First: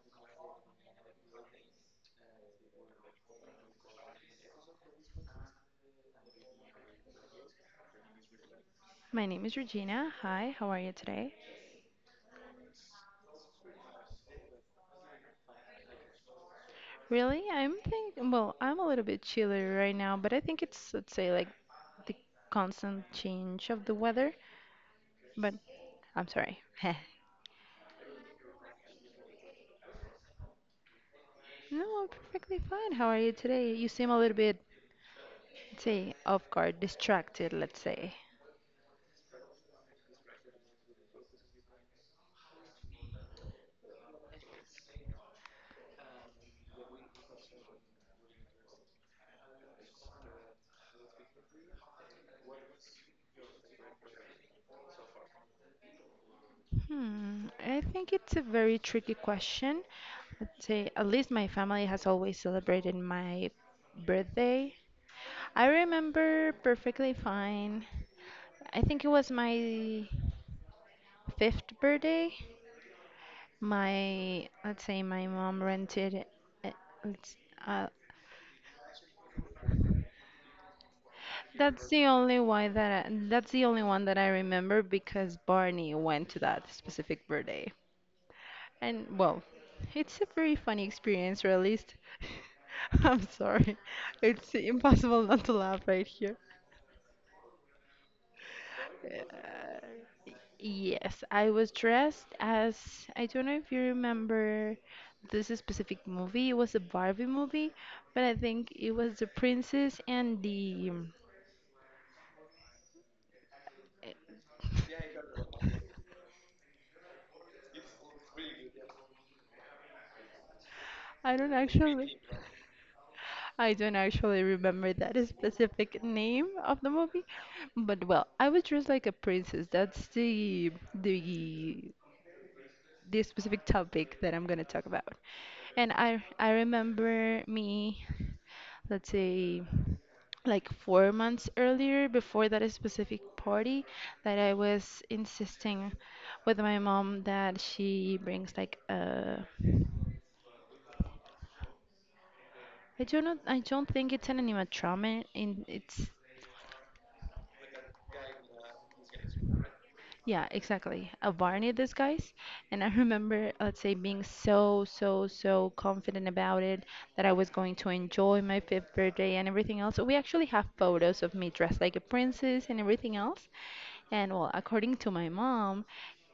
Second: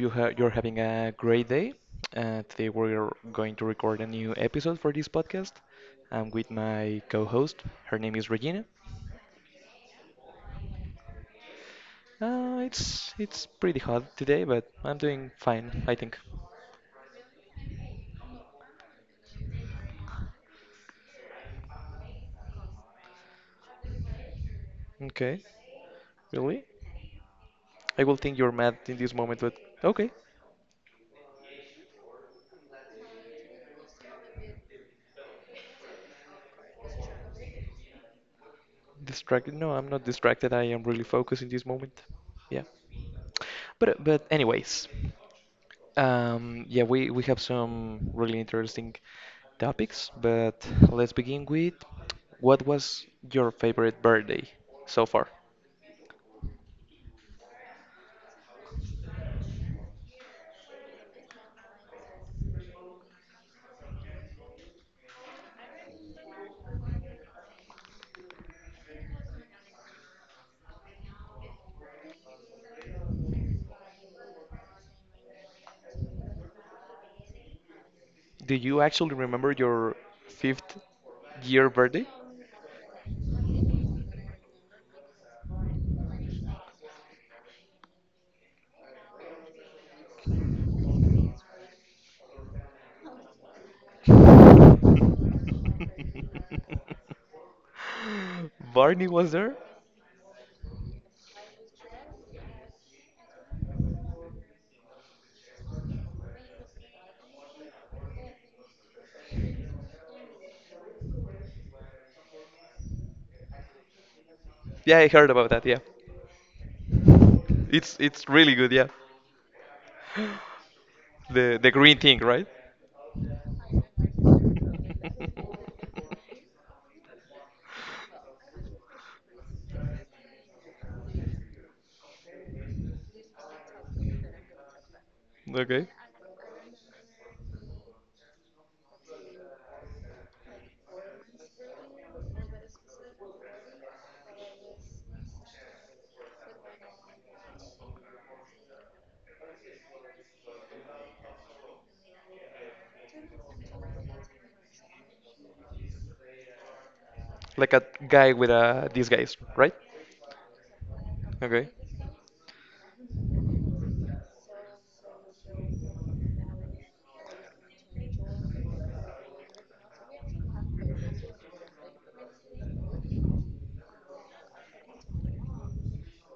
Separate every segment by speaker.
Speaker 1: you ha you're having a great day. Today we're going to record a new episode for this podcast. I'm with my co-host. Her name is Regina.
Speaker 2: My name is Regina. Hi, how are you today?
Speaker 1: It's pretty hot today, but I'm doing fine, I think.
Speaker 2: Really, I'm think well, I'm a little bit chilly right now, but I think it's let's say like the constant change of the weather.
Speaker 1: Okay,
Speaker 2: But I'm sorry.
Speaker 1: really? I will think you're mad in this moment, but okay.
Speaker 2: No, I'm perfectly fine. How are you today? You seem a little bit, let's say, off guard, distracted, let's say.
Speaker 1: Distracted? No, I'm not distracted. I am really focused in this moment. Yeah. But anyways. Yeah, we have some really interesting topics, but let's begin with what was your favorite birthday so far?
Speaker 2: Hmm, I think it's a very tricky question. Let's say, at least my family has always celebrated my birthday. I remember perfectly fine. I think it was my fifth birthday. My, let's say, my mom rented. a- It's, uh,
Speaker 1: Do you actually remember your fifth year birthday?
Speaker 2: that's the only one that I remember because Barney went to that specific birthday. And well, it's a very funny experience, or at least I'm sorry. It's impossible not to laugh right here.
Speaker 1: Barney was there?
Speaker 2: Uh, Yes, I was dressed as I don't know if you remember this specific movie. It was a Barbie movie, but I think it was the princess and the.
Speaker 1: Yeah, I heard about that, yeah. It's really good, yeah.
Speaker 2: I don't
Speaker 1: The green
Speaker 2: actually
Speaker 1: thing, right?
Speaker 2: I don't actually remember that specific name of the movie, but well, I was dressed like a princess. That's the this specific topic that I'm gonna talk about.
Speaker 1: Okay.
Speaker 2: And I remember me, let's say, like 4 months earlier, before that specific party, that I was insisting with my mom that she brings like a. I don't know, I don't think it's an animatronic. In it's.
Speaker 1: Like a guy with a disguise, right?
Speaker 2: Yeah, exactly. A
Speaker 1: Okay.
Speaker 2: Barney disguise. And I remember, let's say, being so, so, so confident about it that I was going to enjoy my fifth birthday and everything else. So we actually have photos of me dressed like a princess and everything else. And well, according to my mom,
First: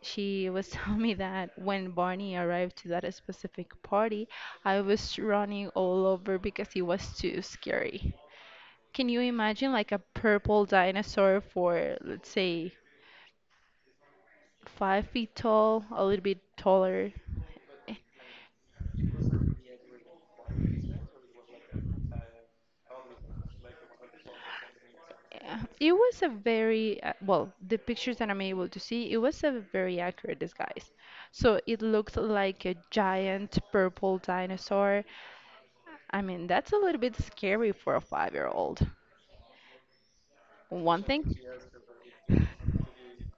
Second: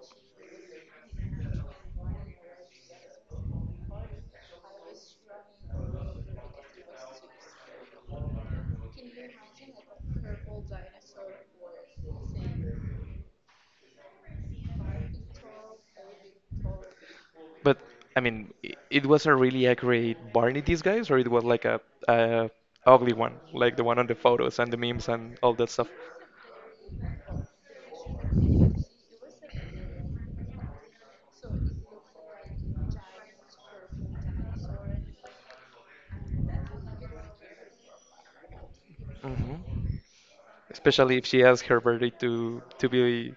Speaker 2: she was telling me that when Barney arrived to that specific party, I was running all over because he was too scary. Can you imagine like a purple dinosaur for, let's say, 5 feet tall, a little bit taller.
Speaker 1: But
Speaker 2: Eh,
Speaker 1: I mean, it was a really accurate Barney disguise, or it was like a ugly one, like the one on the photos and the memes and all that stuff.
Speaker 2: It was a very, well, the pictures that I'm able to see, it was a very accurate disguise. So it looked like a giant purple dinosaur. I mean, that's a little bit scary for a 5-year-old.
Speaker 1: Hmm.
Speaker 2: One
Speaker 1: Especially
Speaker 2: thing,
Speaker 1: if she asked her birthday to be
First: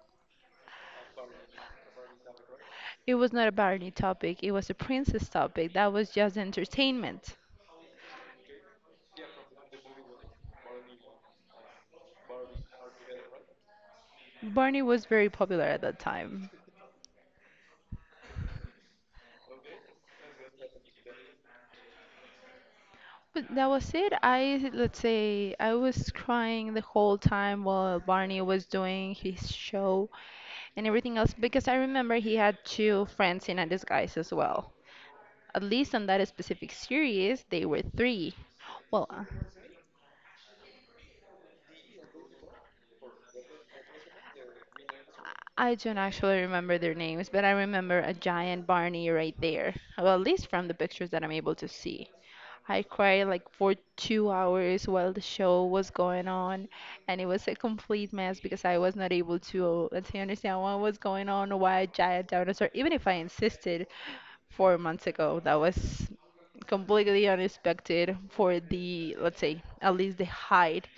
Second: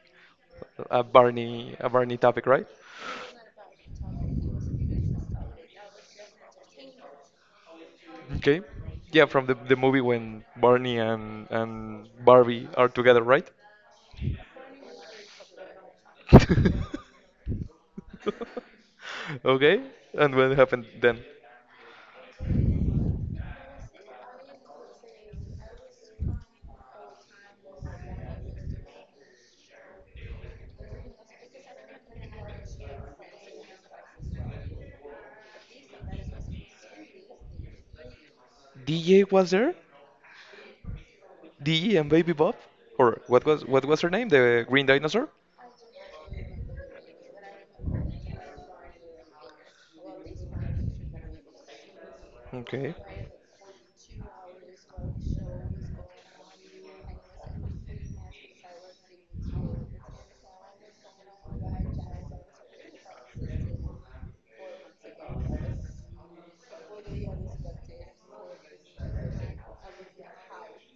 Speaker 1: a Barney topic, right?
Speaker 2: it was not a Barney topic, it was a princess topic. That was just entertainment.
Speaker 1: Okay. Yeah, from the movie when Barney and Barbie are together, right?
Speaker 2: Barney was very popular at that time.
Speaker 1: Okay. And what happened then?
Speaker 2: But that was it. I, let's say, I was crying the whole time while Barney was doing his show and everything else because I remember he had two friends in a disguise as well. At least on that specific series, they were three. Well,
Speaker 1: DJ was there? DJ and Baby Bob? Or what was her name? The green dinosaur?
Speaker 2: I don't actually remember their names, but I remember a giant Barney right there. Well, at least from the pictures that I'm able to see. I
Speaker 1: Okay.
Speaker 2: cried like for 2 hours while the show was going on, and it was a complete mess because I was not able to, let's say, understand what was going on, why a giant dinosaur, even if I insisted 4 months ago, that was completely unexpected for the, let's say, at least the height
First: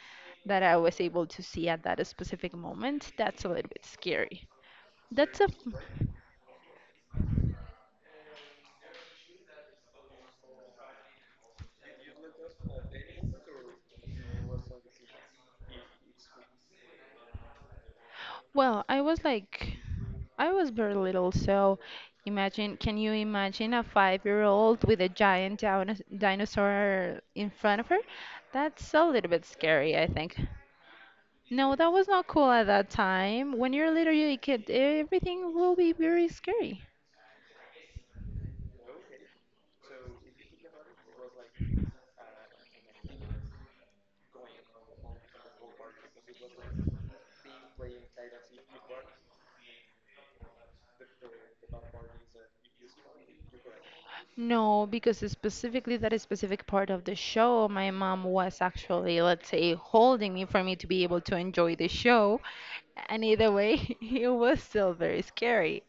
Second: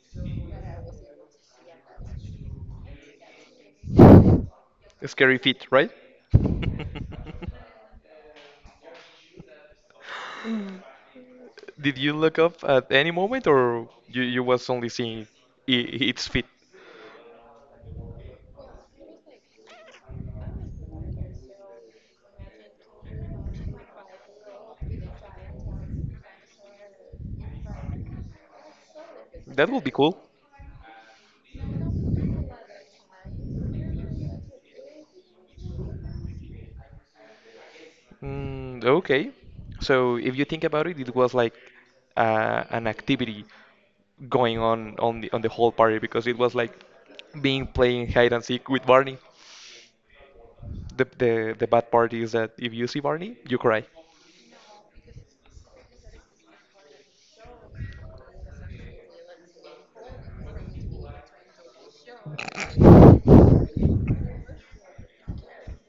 Speaker 2: that I was able to see at that specific moment. That's a little bit scary.
Speaker 1: Scary
Speaker 2: That's a,
Speaker 1: feet, right? Did you look up at any moment, or you was only seeing I its feet?
Speaker 2: well, I was like, I was very little, so imagine, can you imagine a 5-year-old with a giant dinosaur in front of her? That's a little bit
Speaker 1: That would be
Speaker 2: scary, I
Speaker 1: cool.
Speaker 2: think. No, that was not cool at that time. When you're little, you kid, everything will be very scary.
Speaker 1: Mm, okay. So if you think about it, it was like an activity going on the whole party because it was like being playing hide and seek with Barney. The bad part is that if you see Barney, you cry.
Speaker 2: No, because specifically that specific part of the show, my mom was actually, let's say, holding me for me to be able to enjoy the show. And either way, it was still very scary.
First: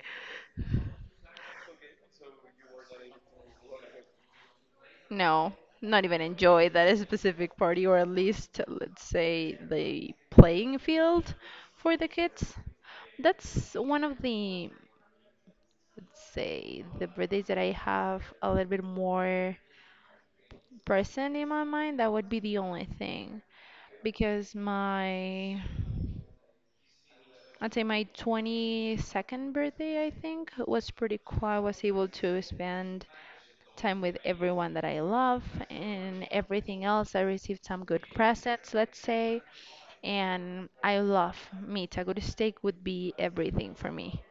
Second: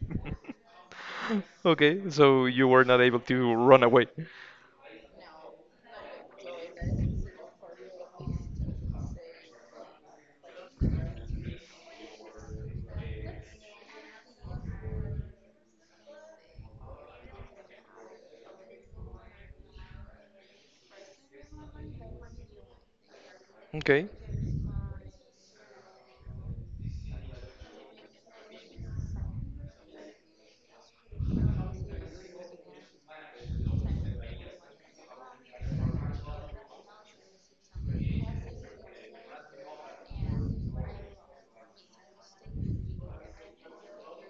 Speaker 1: Okay, so you were not able to run away.
Speaker 2: No, not even enjoy that specific party, or at least, let's say, the playing field for the kids. That's one of the, let's say, the birthdays that I have a little bit more present in my mind. That would be the only thing.
Speaker 1: Okay,
Speaker 2: Because my I'd say my 22nd birthday, I think, was pretty cool. I was able to spend time with everyone that I love and everything else. I received some good presents, let's say, and I love meat. A good steak would be everything for me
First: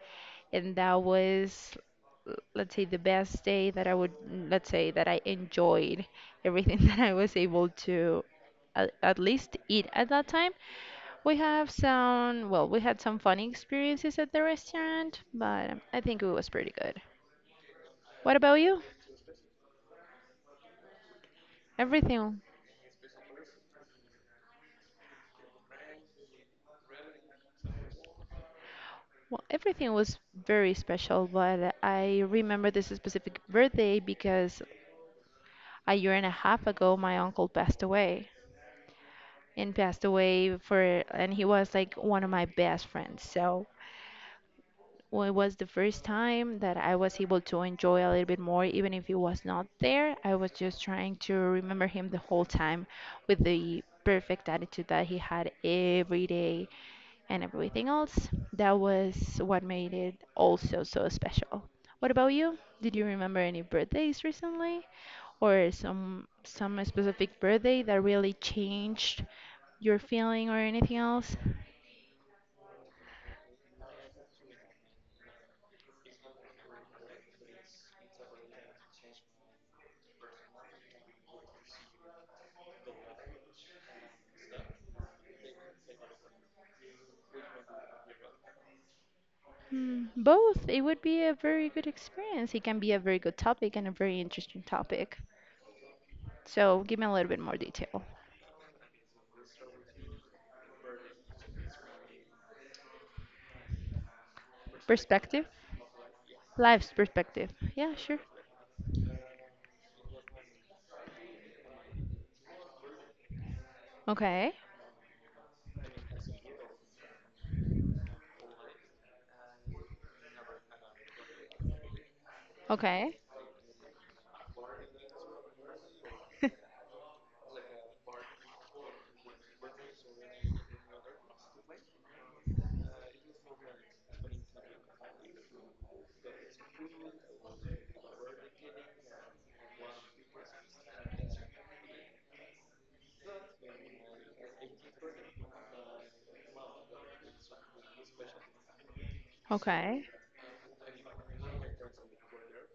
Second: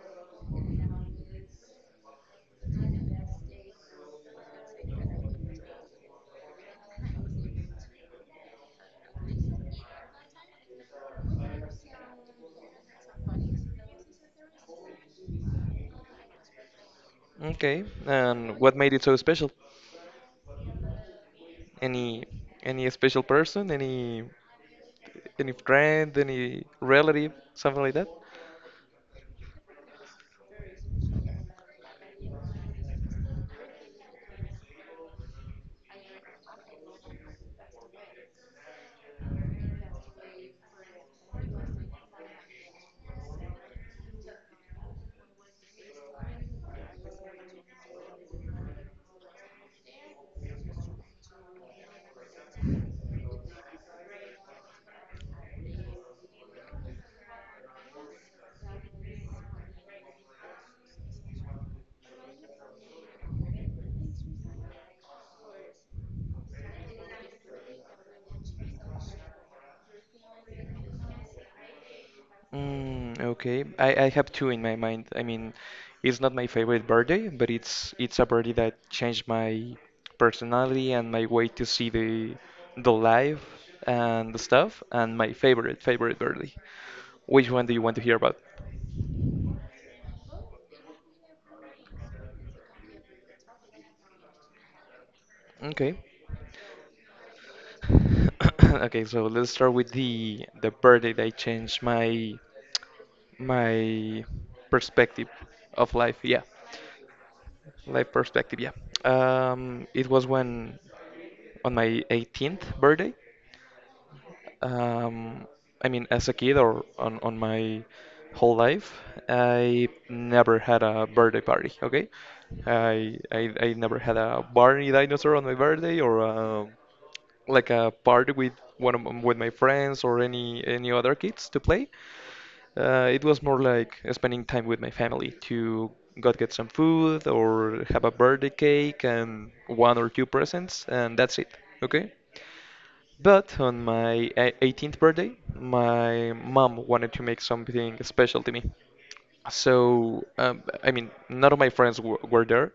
Speaker 2: and that was let's say the best day that I would let's say that I enjoyed everything that I was able to at least eat at that time. We have some well, we had some funny experiences at the restaurant, but I think it was pretty good.
Speaker 1: okay.
Speaker 2: What
Speaker 1: And
Speaker 2: about
Speaker 1: what
Speaker 2: you?
Speaker 1: made it so special? Any
Speaker 2: Everything
Speaker 1: any special person? Any friend? Any relative? Something like that?
Speaker 2: Well, everything was very special, but I remember this specific birthday because a year and a half ago my uncle passed away. And passed away for and he was like one of my best friends. So well, it was the first time that I was able to enjoy a little bit more, even if he was not there. I was just trying to remember him the whole time with the perfect attitude that he had every day and everything else. That was what made it also so special. What about you? Did you remember any birthdays recently? Or some specific birthday that really changed your feeling or anything else?
Speaker 1: Mm, okay. I have two in my mind. I mean, it's not my favorite birthday, but it's a birthday that changed my personality and my way to see the life and the stuff and my favorite birthday. Which one do you want to hear about?
Speaker 2: Mm, both. It would be a very good experience. It can be a very good topic and a very interesting topic.
Speaker 1: Okay.
Speaker 2: So give me a little bit more detail.
Speaker 1: Okay, so let's start with the birthday that changed my my perspective
Speaker 2: Perspective?
Speaker 1: of life. Yeah,
Speaker 2: Life's perspective. Yeah,
Speaker 1: life
Speaker 2: sure.
Speaker 1: perspective. Yeah. It was when On my 18th birthday.
Speaker 2: Okay.
Speaker 1: Um, I mean, as a kid or on my whole life, I never had a birthday party, okay?
Speaker 2: Okay.
Speaker 1: I never had a Barney dinosaur on my birthday or like a party with with my friends or any other kids to play. It was more like spending time with my family to go get some food or have a birthday cake and one or two presents, and that's it, okay? But on my 18th birthday, my mom wanted to make something special to me.
Speaker 2: Okay.
Speaker 1: So, I mean, none of my friends w were there,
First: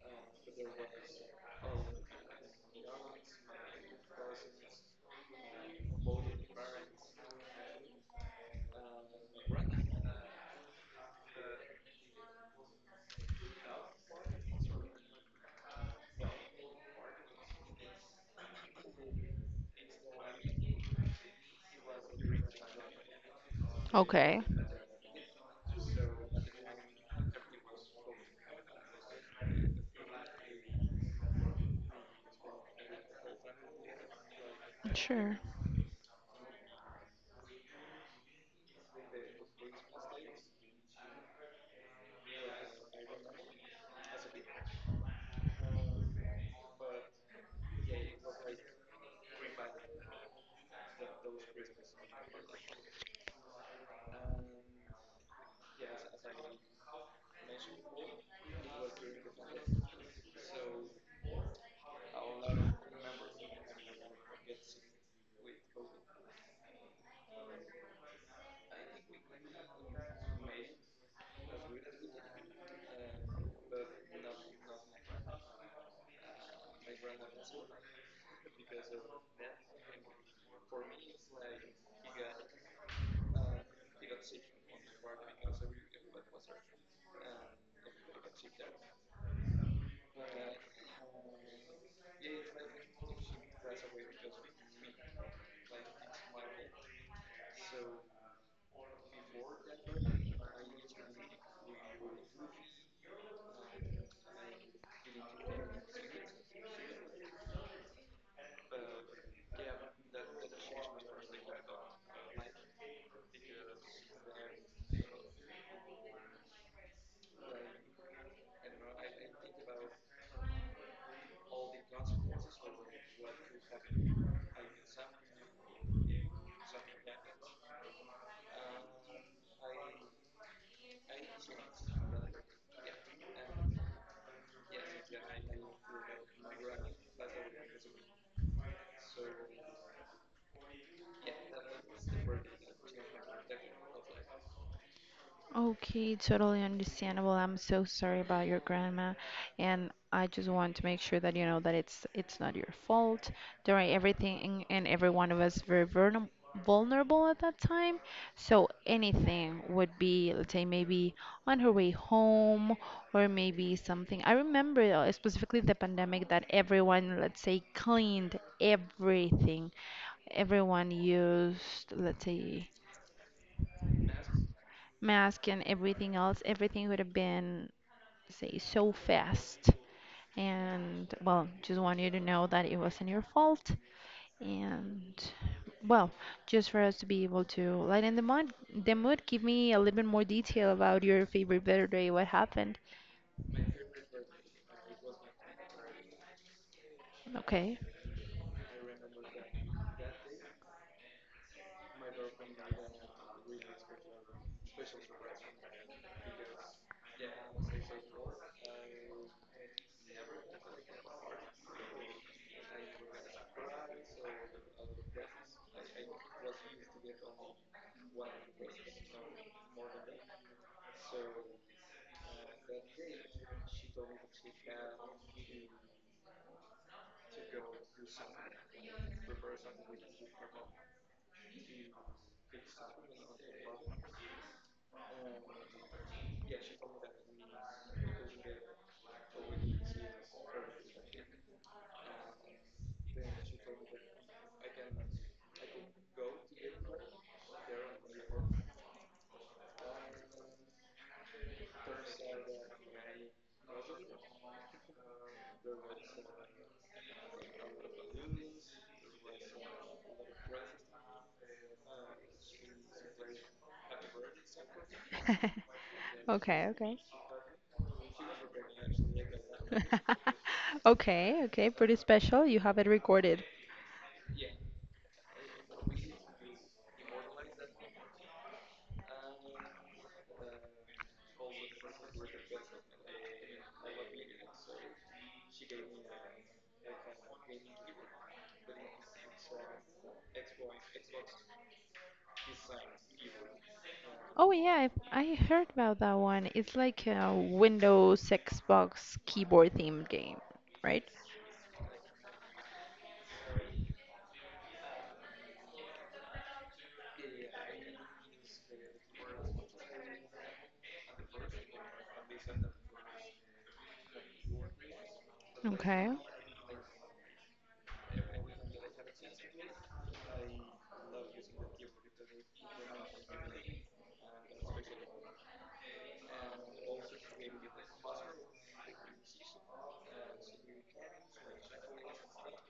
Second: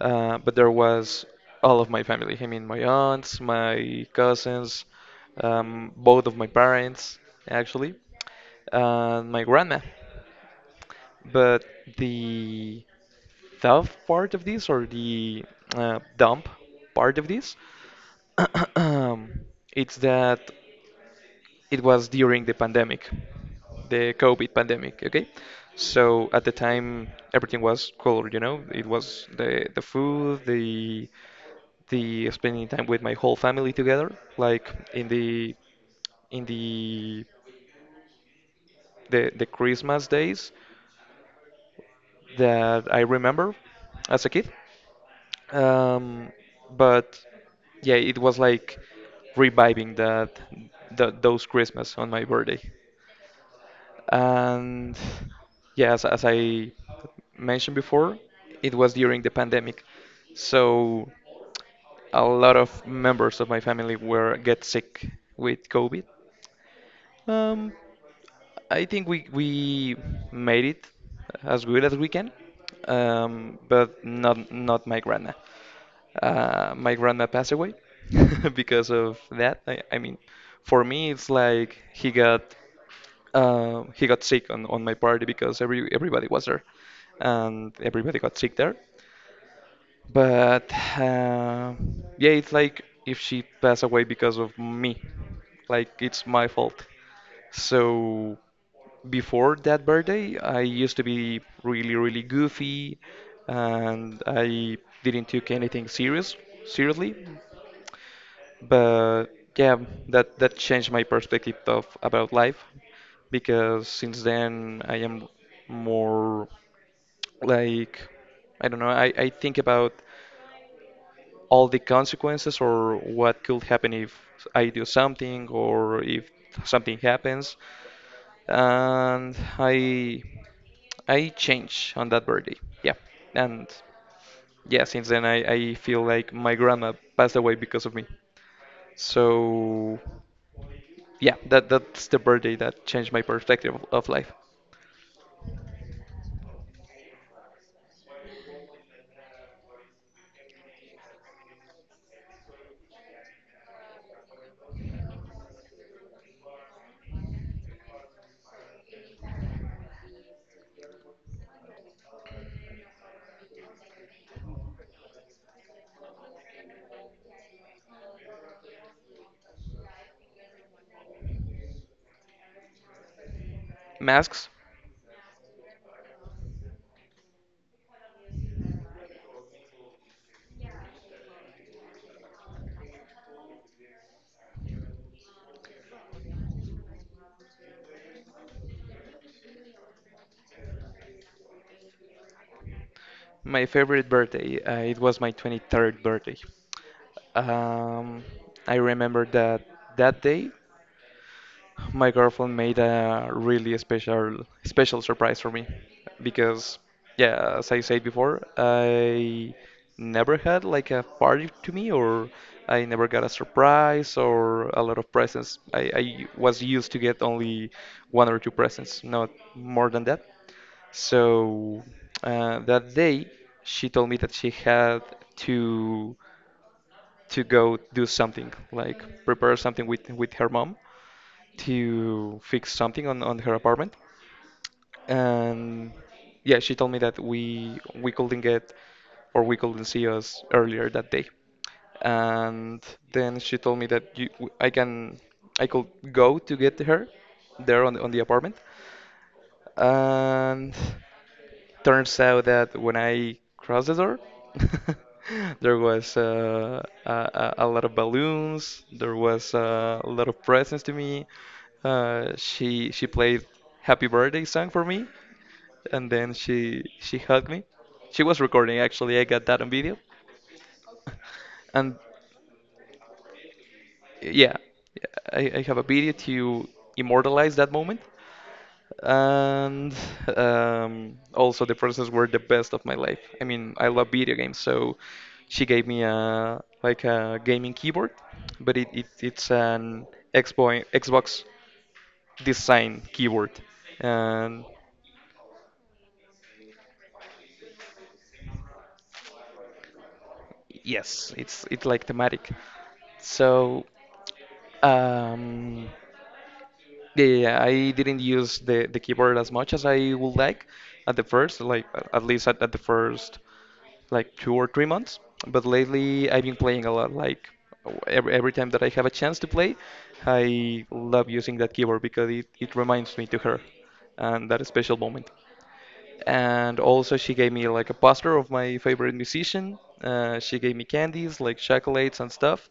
Speaker 1: but there was all of my family. I mean, my aunts, my cousins, both of my parents, actually, and my grandma. But the tough part of this, or the dump part of this, it's that it was during the pandemic, the
Speaker 2: Okay.
Speaker 1: COVID pandemic, okay? So at the time, everything was cool, you know? It was the food, the spending time with my whole family together, like in
Speaker 2: Sure.
Speaker 1: the in the the Christmas days that I remember as a kid. Um, but yeah, it was like reviving that those Christmas on my birthday. And yeah, as I mentioned before, it was during the pandemic. So a lot of members of my family were get sick with COVID. Um, I think we made it as good as we can, but not my grandma. My grandma passed away because of that. I mean, for me, it's like he got sick on my party because everybody was there, and everybody got sick there. But uh, yeah, it's like if she passed away because of me, like it's my fault. So before that birthday, I used to be really, really goofy, and I didn't take anything seriously. But yeah, that changed my perspective of about life because since then I am more like I don't know, I think about all the consequences or what could happen if I do something or if something happens. And I change on that birthday. Yeah. And yeah, since then I feel like my grandma passed away because of me. So yeah, that's the birthday that changed my perspective of life.
Speaker 2: Okay, totally understandable. I'm so sorry about your grandma, and I just want to make sure that you know that it's not your fault. There are everything and every one of us very vulnerable at that time, so anything would be, let's say, maybe on her way home or maybe something. I remember specifically the pandemic that everyone, let's say, cleaned everything. Everyone used, let's say
Speaker 1: Masks,
Speaker 2: mask and everything else, everything would have been, say, so fast. And well, just want you to know that it wasn't your fault. And well, just for us to be able to lighten the mood, give me a little bit more detail about your favorite birthday, what happened.
Speaker 1: my favorite birthday. It was my 23rd birthday.
Speaker 2: Okay.
Speaker 1: Um, I remember that day my girlfriend made a really special surprise for me because yeah, as I said before, I never had like a party to me or I never got a surprise or a lot of presents. I was used to get only one or two presents, not more than that. So that day she told me that she had to to go do something, like prepare something with her mom to fix something on her apartment. And yeah, she told me that we couldn't get or we couldn't see us earlier that day. And then she told me that you, I can I could go to get her there on on the apartment. And turns out that when I crossed the door, there was a lot of balloons. There was a lot of presents to me. She played Happy Birthday song for me, and then
Speaker 2: Okay, okay.
Speaker 1: she hugged me. She was recording actually. I got that on video.
Speaker 2: Okay, okay,
Speaker 1: And
Speaker 2: pretty special. You have it recorded.
Speaker 1: yeah, I have a video to immortalize that moment. And also the presents were the best of my life. I mean, I love video games, so she gave me a like a gaming keyboard, but it's an Xbox design keyboard,
Speaker 2: Oh
Speaker 1: and
Speaker 2: yeah, I heard about that one. It's like a Windows Xbox keyboard themed game, right?
Speaker 1: yes, it's like thematic. So um, yeah. I didn't use the keyboard as much as I would like at the first, like at least at the first like 2 or 3 months. But
Speaker 2: Okay.
Speaker 1: lately, I've been playing a lot. Like every time that I have a chance to play, I love using that keyboard because it reminds me to her and that special moment, and also she gave me like a poster of my favorite musician. She gave me candies like chocolates and stuff,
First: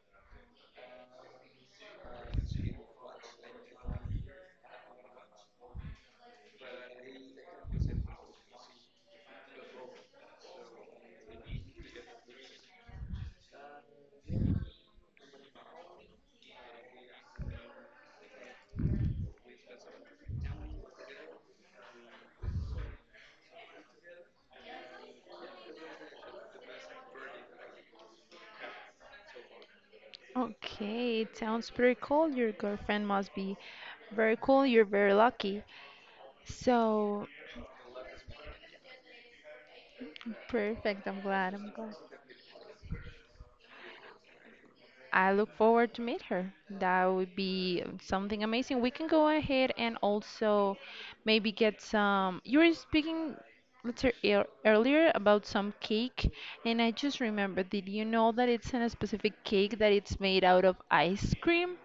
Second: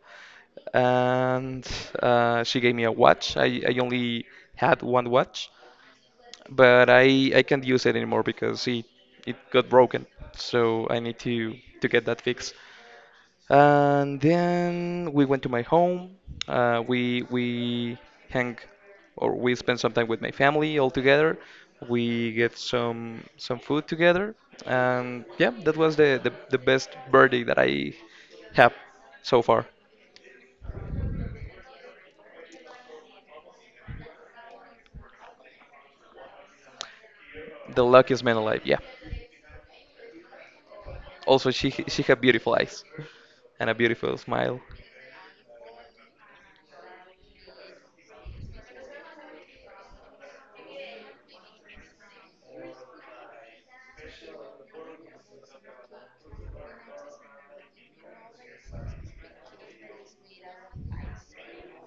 Speaker 1: and she gave me a watch. I only had one watch, but I can't use it anymore because it got broken. So I need to get that fixed. And then we went to my home. We hang or we spend some time with my family all together. We get some food together, and yeah, that was the best birthday that I have so far.
Speaker 2: Okay, it sounds pretty cool. Your girlfriend must be very cool. You're very lucky. So,
Speaker 1: The luckiest man alive. Yeah.
Speaker 2: perfect. I'm
Speaker 1: Also,
Speaker 2: glad. I'm glad.
Speaker 1: she had beautiful eyes and a beautiful smile.
Speaker 2: I look forward to meet her. That would be something amazing. We can go ahead and also maybe get some. You were speaking later earlier about some cake, and I just remembered, did you know that it's in a specific cake that it's made out of ice cream?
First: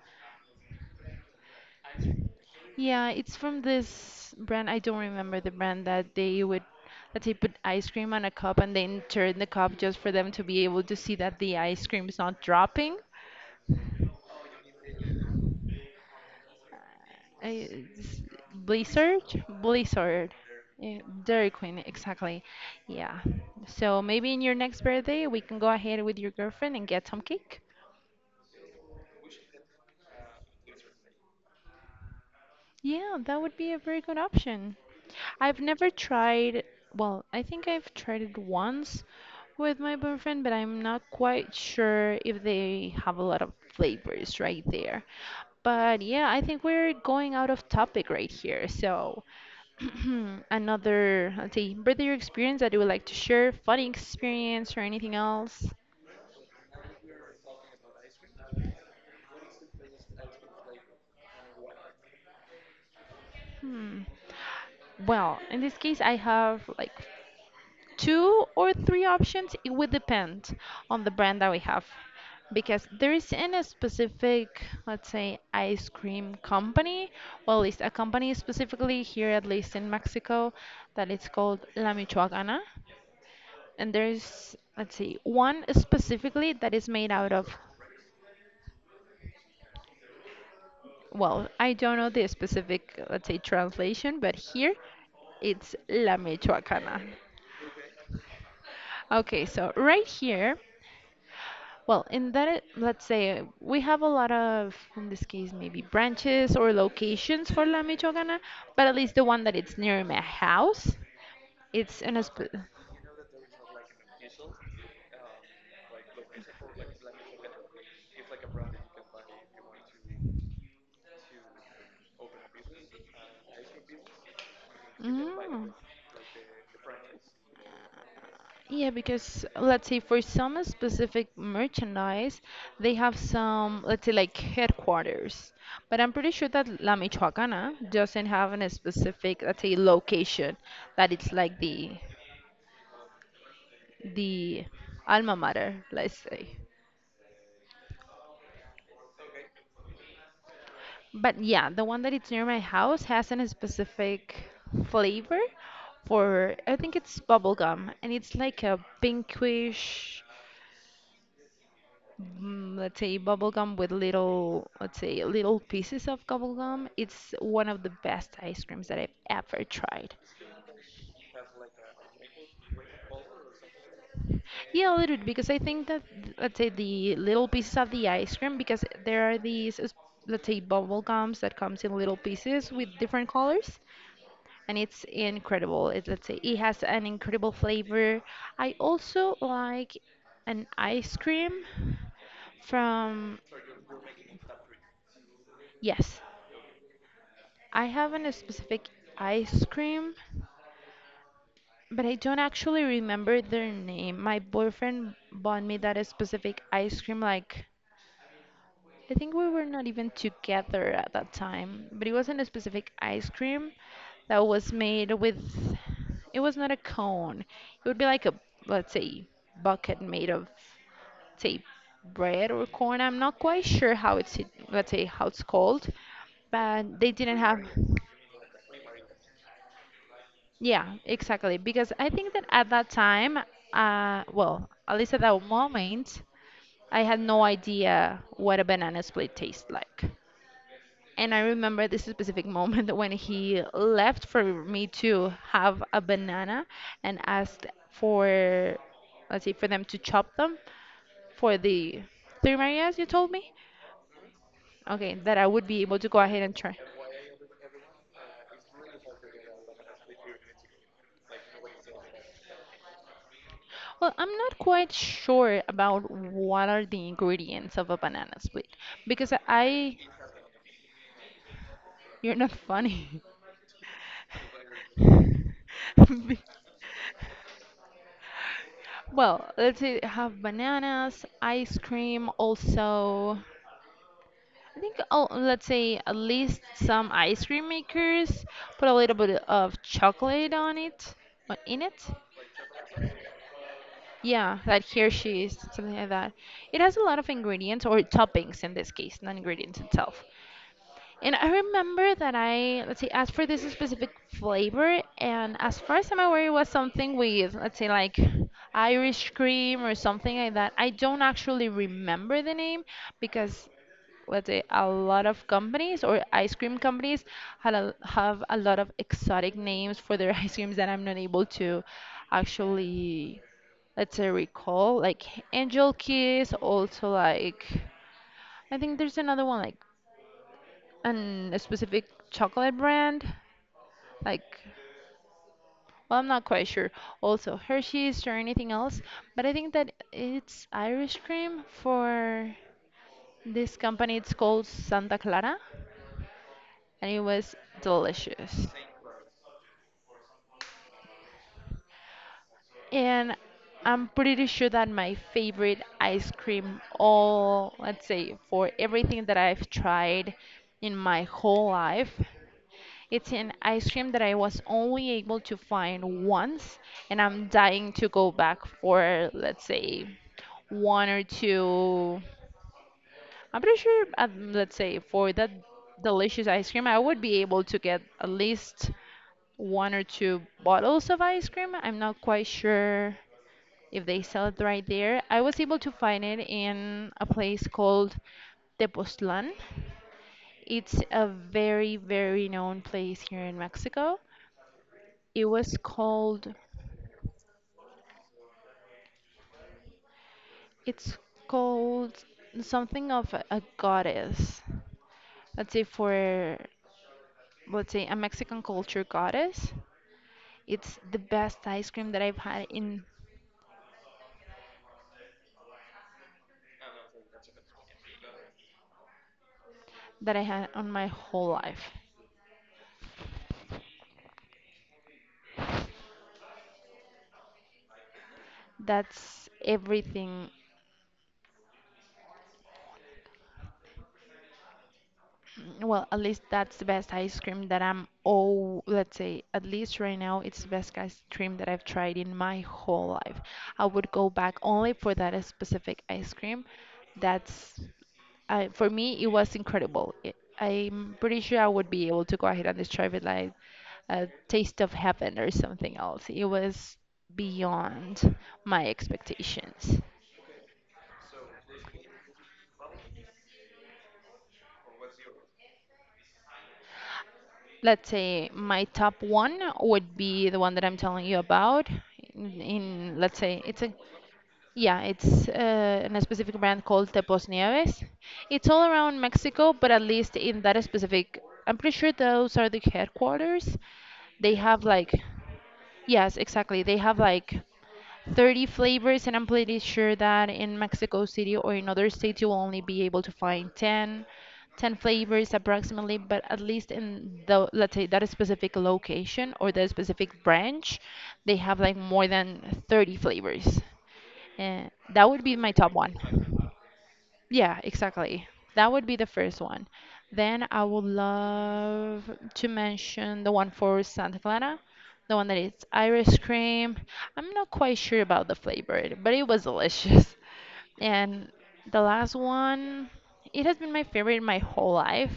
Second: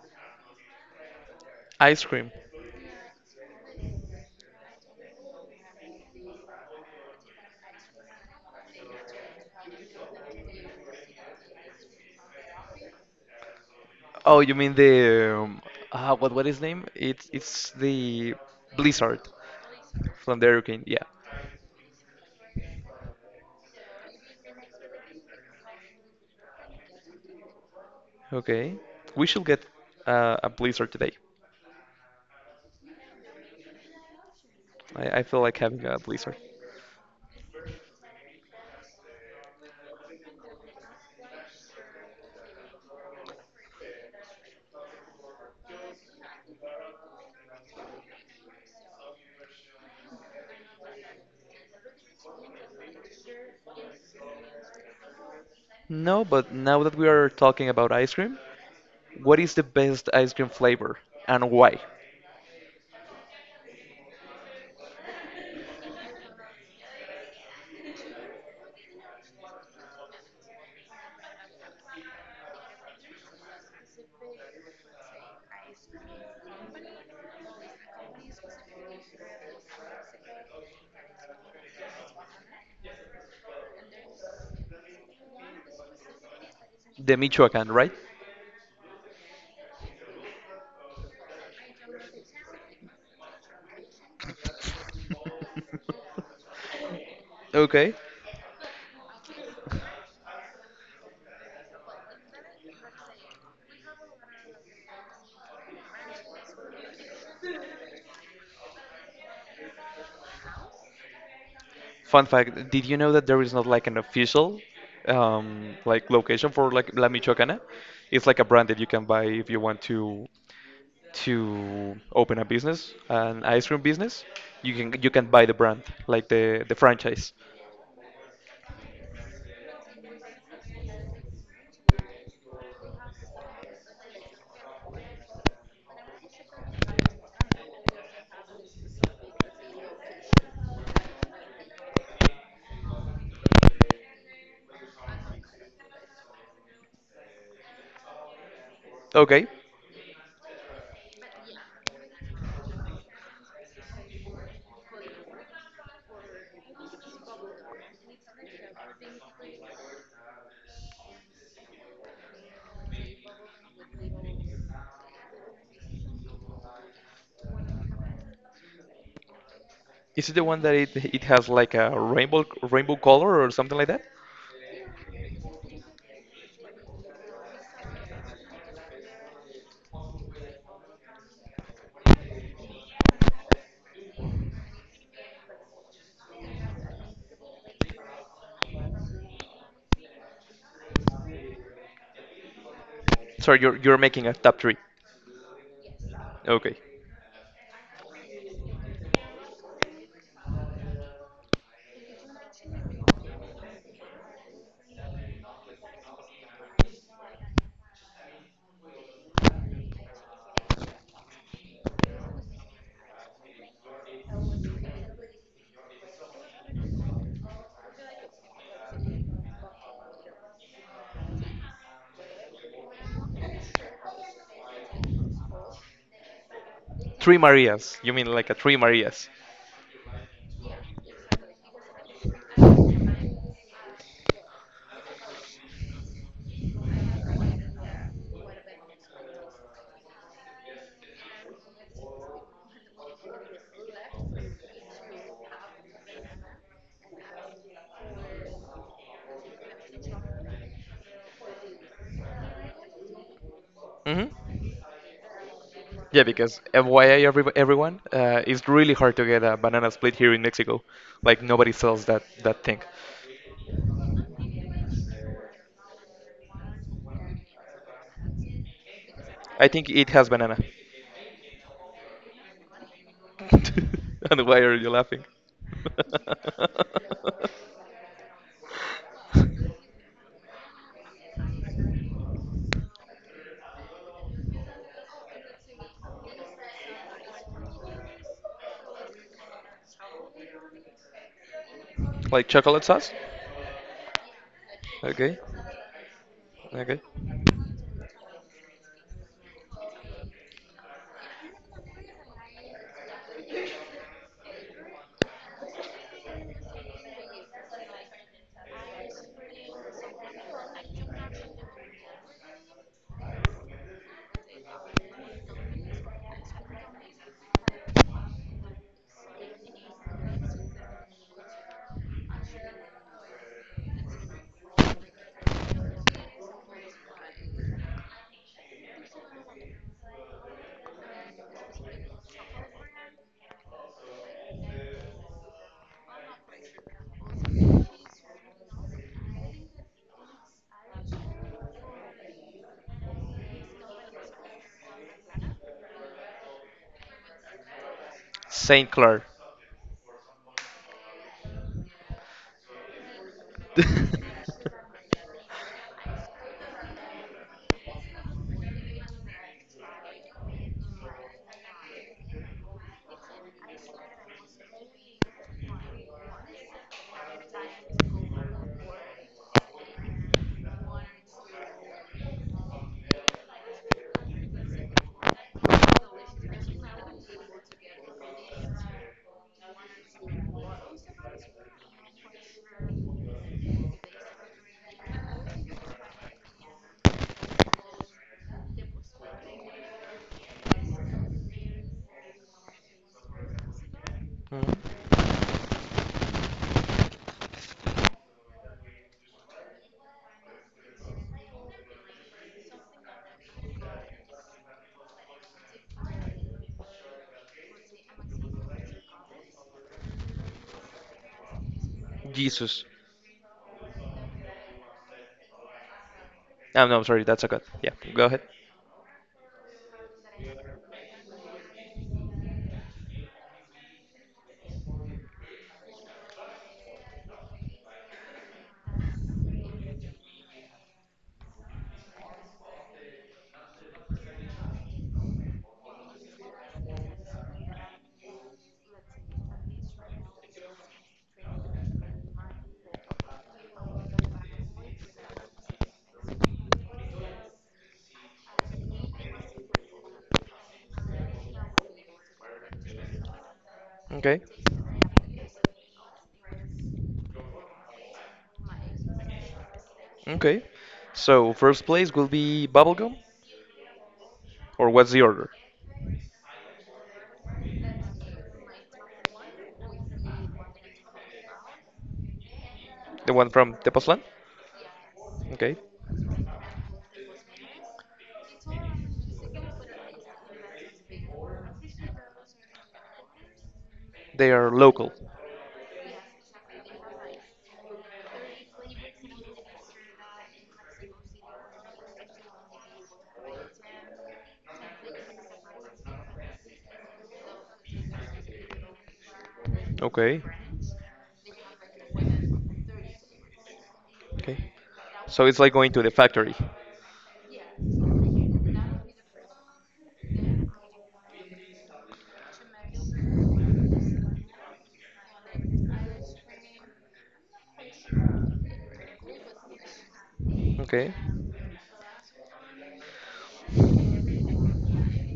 Speaker 1: Ice cream.
Speaker 2: Yeah, it's from this brand. I don't remember the brand that they would that they put ice cream on a cup and then turn the cup just for them to be able to see that the ice cream is not dropping.
Speaker 1: Oh, you mean the what is his name?
Speaker 2: I-
Speaker 1: It's
Speaker 2: it's
Speaker 1: the Blizzard
Speaker 2: Blizzard, Blizzard,
Speaker 1: from the Hurricane.
Speaker 2: Yeah,
Speaker 1: Yeah.
Speaker 2: Dairy Queen, exactly. Yeah. So maybe in your next birthday we can go ahead with your girlfriend and get some cake.
Speaker 1: Okay. We should get a blizzard today.
Speaker 2: Yeah, that would be a very good option.
Speaker 1: I feel
Speaker 2: I've
Speaker 1: like having
Speaker 2: never
Speaker 1: a blizzard.
Speaker 2: tried, well, I think I've tried it once with my boyfriend, but I'm not quite sure if they have a lot of flavors right there. But yeah, I think we're going out of topic right here. So, another, let's see, birthday experience that you would like to share, funny experience, or anything else?
Speaker 1: No, but now that we are talking about ice cream, what is the best ice cream flavor and why?
Speaker 2: Hmm. Well, in this case, I have like two or three options. It would depend on the brand that we have. Because there is in a specific, let's say, ice cream company, well, at least a company specifically here, at least in Mexico, that it's called La Michoacana. And there's, let's see, one specifically that is made
Speaker 1: The
Speaker 2: out of,
Speaker 1: Michoacan, right?
Speaker 2: well, I don't know the specific, let's say, translation, but here it's La Michoacana.
Speaker 1: Okay.
Speaker 2: Okay, so right here. Well, in that, let's say we have a lot of, in this case, maybe branches or locations for La Michoacana, but at least the one that it's near my house, it's in a
Speaker 1: Fun
Speaker 2: sp-
Speaker 1: fact, did you know that there is not like an official like location for like La Michoacana? It's like a brand that you can buy if you want to open a business, an ice cream business. You can buy the
Speaker 2: Mm.
Speaker 1: brand, like the franchise.
Speaker 2: Yeah, because let's say for some specific merchandise, they have some, let's say like headquarters. But I'm pretty sure that La Michoacana doesn't have a specific, let's say, location that it's like the alma mater, let's say.
Speaker 1: Okay.
Speaker 2: But yeah, the one that it's near my house has a specific flavor for, I think it's bubblegum, and it's like a pinkish, let's say bubblegum with little, let's say little pieces of bubblegum. It's one of the best ice creams that I've ever tried.
Speaker 1: Is it the one that it has like a rainbow color or something like that?
Speaker 2: Yeah, a little bit, because I think that, let's say the little pieces of the ice cream, because there are these, let's say bubble gums that comes in little pieces with different colors. And it's incredible. It, let's say it has an incredible flavor. I also like an ice cream from.
Speaker 1: Sorry, you're making a top three.
Speaker 2: Yes,
Speaker 1: Okay.
Speaker 2: I have a specific ice cream, but I don't actually remember their name. My boyfriend bought me that specific ice cream, like I think we were not even together at that time, but it wasn't a specific ice cream that was made with, it was not a cone. It would be like a, let's say, bucket made of, say, bread or corn. I'm not quite sure how it's, let's say, how it's called, but they didn't
Speaker 1: Three
Speaker 2: have,
Speaker 1: Marias. You mean like a three Marias?
Speaker 2: yeah, exactly. Because I think that at that time, well, at least at that moment, I had no idea what a banana split tastes like. And I remember this specific moment when he left for me to have a banana and asked for, let's see, for them to chop them for the three Marias you told me?
Speaker 1: Mm-hmm.
Speaker 2: Okay, that I would be able to go
Speaker 1: Yeah,
Speaker 2: ahead and
Speaker 1: because
Speaker 2: try.
Speaker 1: FYI, everyone, it's really hard to get a banana split here in Mexico. Like nobody sells that thing.
Speaker 2: Well, I'm not quite sure about what are the ingredients of a banana split because
Speaker 1: I think
Speaker 2: I,
Speaker 1: it has banana.
Speaker 2: you're not funny.
Speaker 1: And why are you laughing?
Speaker 2: Well, let's say have bananas, ice cream, also. I think, oh, let's say at least some ice cream makers put a little bit of chocolate on it, in it.
Speaker 1: Like chocolate sauce?
Speaker 2: Yeah, like
Speaker 1: Okay,
Speaker 2: Hershey's, something like that. It has
Speaker 1: okay.
Speaker 2: a lot of ingredients or toppings in this case, not ingredients itself. And I remember that I, let's see, asked for this specific flavor, and as far as I'm aware, it was something with, let's say, like Irish cream or something like that. I don't actually remember the name because, let's say, a lot of companies or ice cream companies have a lot of exotic names for their ice creams that I'm not able to actually, let's say, recall. Like Angel Kiss, also like, I think there's another one like, and a specific chocolate brand like, well, I'm not quite sure, also Hershey's or anything else, but I think that it's Irish cream for this company. It's called Santa Clara, and it was delicious.
Speaker 1: Saint Clair.
Speaker 2: And I'm pretty sure that my favorite ice cream all, let's say for everything that I've tried in my whole life, it's an ice cream that I was only able to find once, and I'm dying to go back for, let's say, one or two. I'm pretty sure, let's say, for that delicious ice cream, I would be able to get at least one or two bottles of ice cream. I'm not quite sure if they sell it right there. I was able to find it in a place called Tepoztlán. It's a very, very known place here in Mexico.
Speaker 1: Mhm.
Speaker 2: It was called, it's called something of a goddess. Let's say for, let's say a Mexican culture goddess. It's the best ice cream that I've had
Speaker 1: Jesus.
Speaker 2: in,
Speaker 1: Oh, no, I'm sorry, that's a cut. Yeah, go ahead.
Speaker 2: that I had on my whole life. That's everything. Well, at least that's the best ice cream that I'm, oh, let's say, at least right now, it's the best ice cream that I've tried in my whole life. I would go back only for that specific ice cream. That's, I, for me, it was incredible. It, I'm pretty sure I would be able to go ahead and describe it like a
Speaker 1: Okay,
Speaker 2: taste of heaven or something else. It was beyond my expectations.
Speaker 1: okay. So, first place will be Bubblegum, or what's the order?
Speaker 2: Let's say my top one would be the one that I'm telling you about. In
Speaker 1: The
Speaker 2: let's
Speaker 1: one
Speaker 2: say
Speaker 1: from
Speaker 2: it's a,
Speaker 1: Tepoztlán?
Speaker 2: yeah, it's
Speaker 1: Okay,
Speaker 2: in a specific brand called Tepos Nieves. It's all around Mexico, but at least in that specific, I'm pretty sure those are the headquarters.
Speaker 1: they
Speaker 2: They
Speaker 1: are
Speaker 2: have like,
Speaker 1: local.
Speaker 2: yes, exactly. They have like 30 flavors, and I'm pretty sure that in Mexico City or in other states you will only be able to find 10 flavors approximately, but at least in the, let's say, that specific location or that
Speaker 1: Okay,
Speaker 2: specific branch, they have like more than 30 flavors.
Speaker 1: okay.
Speaker 2: And that would
Speaker 1: So,
Speaker 2: be
Speaker 1: it's
Speaker 2: my
Speaker 1: like
Speaker 2: top
Speaker 1: going to the
Speaker 2: one.
Speaker 1: factory.
Speaker 2: Yeah, exactly. That would be the first one. Then I would love to mention the one for Santa Clara, the one that is ice cream. I'm not quite sure about the flavor, but it was delicious.
Speaker 1: Okay,
Speaker 2: And the last one, it has been my favorite my whole life.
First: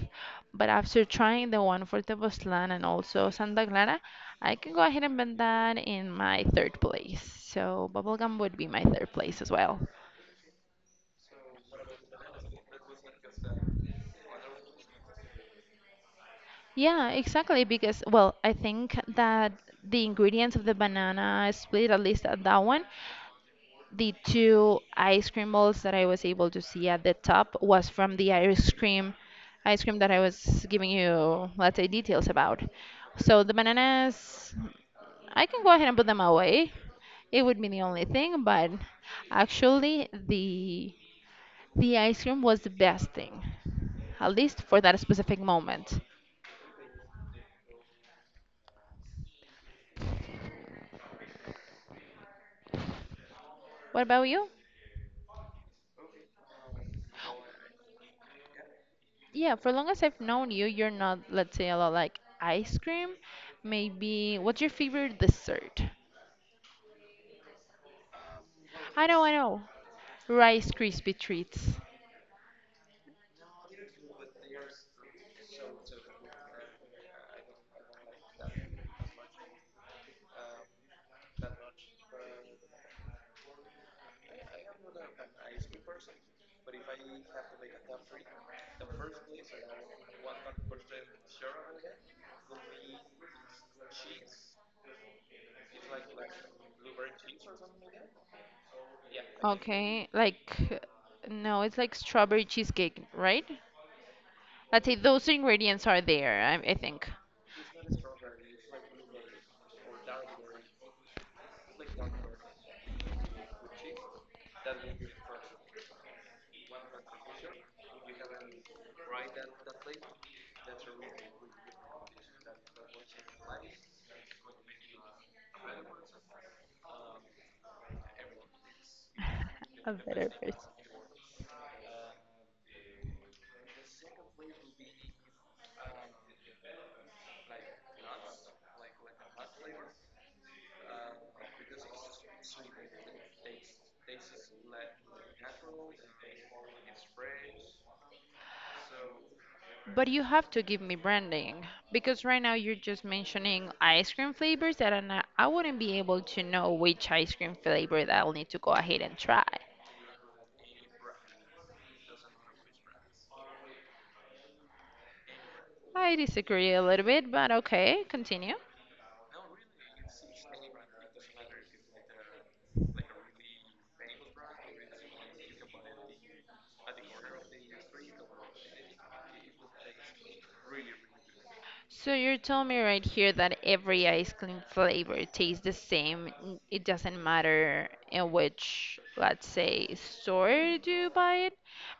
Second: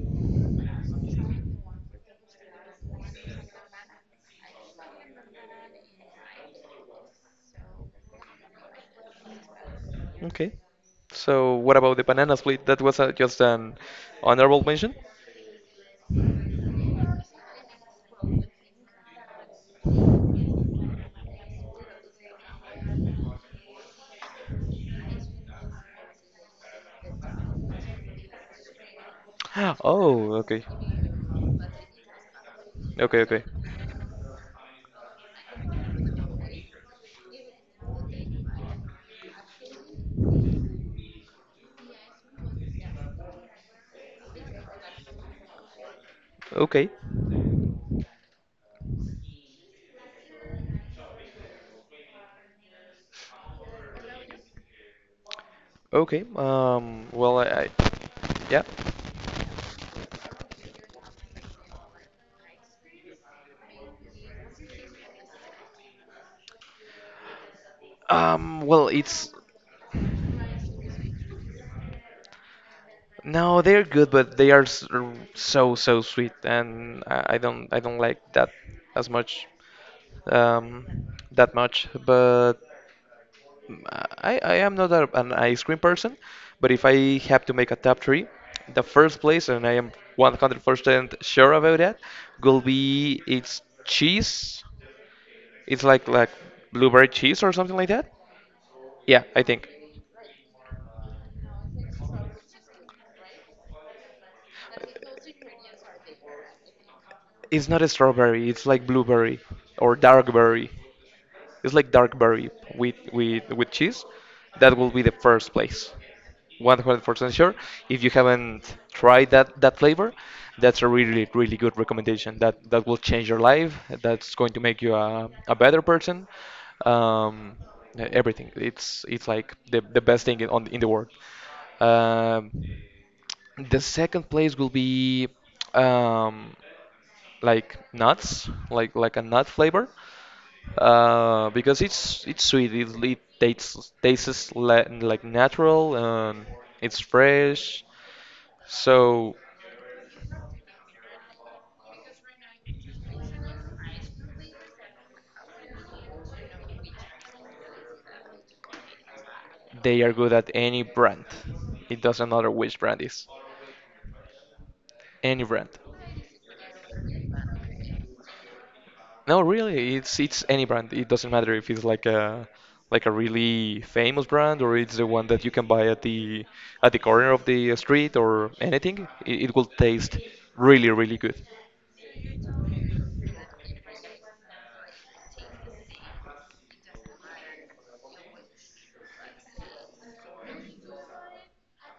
Speaker 2: But after trying the one for Tepoztlán and also Santa Clara, I can go ahead and put that in my third place. So bubblegum would be my third place as well.
Speaker 1: okay. So, what about the banana split? That was just an honorable mention?
Speaker 2: Yeah, exactly. Because, well, I think that the ingredients of the banana split, at least at that one, the two ice cream balls that I was able to see at the top was from the ice cream that I
Speaker 1: Oh, okay.
Speaker 2: was giving you, let's say, details about.
Speaker 1: Okay, okay.
Speaker 2: So the bananas, I can go ahead and put them away. It would be the only thing, but actually, the ice cream was the best thing, at least for that specific moment.
Speaker 1: Okay.
Speaker 2: What about you?
Speaker 1: Okay. Well, I yeah.
Speaker 2: Yeah, for long as I've known you, you're not, let's say, a lot like ice cream. Maybe, what's your favorite dessert?
Speaker 1: Well,
Speaker 2: I know, I
Speaker 1: it's
Speaker 2: know. Rice Krispie treats.
Speaker 1: no, they're good, but they are so so sweet, and I don't like that as much, um, that much. But mm, I am not an ice cream person, but if I have to make a top three, the first place, and I am 100% sure about that, will be it's cheese. It's like blueberry cheese or something like that. Yeah, I think
Speaker 2: Okay, like, no, it's like strawberry cheesecake, right? Let's say those ingredients are there, I think.
Speaker 1: it's not a strawberry. It's like blueberry or dark berry. It's like dark berry with cheese. That will be the first place. 100% sure. If you haven't tried that flavor, that's a really good recommendation. That will change your life. That's going to make you a better person. Um, Everything. It's like the
Speaker 2: A
Speaker 1: the best
Speaker 2: better
Speaker 1: thing in,
Speaker 2: person.
Speaker 1: on in the world. Um, the second place will be um, like nuts, like a nut flavor. Because it's sweet. It tastes tastes la like natural and it's fresh. So
Speaker 2: But you have to give me branding because right now you're just mentioning ice cream flavors that are not, I wouldn't be able to know which ice cream flavor that I'll need to go ahead and try.
Speaker 1: they are good at any brand. It doesn't matter which brand is. Any brand.
Speaker 2: I disagree a little bit, but okay, continue.
Speaker 1: No, really, it's any brand. It doesn't matter if it's like a really famous brand, or it's the one that you can buy at the corner of the street or anything. It will taste really, really good.
Speaker 2: So you're telling me right here that every ice cream flavor tastes the same. It doesn't matter in which, let's say, store do you buy it,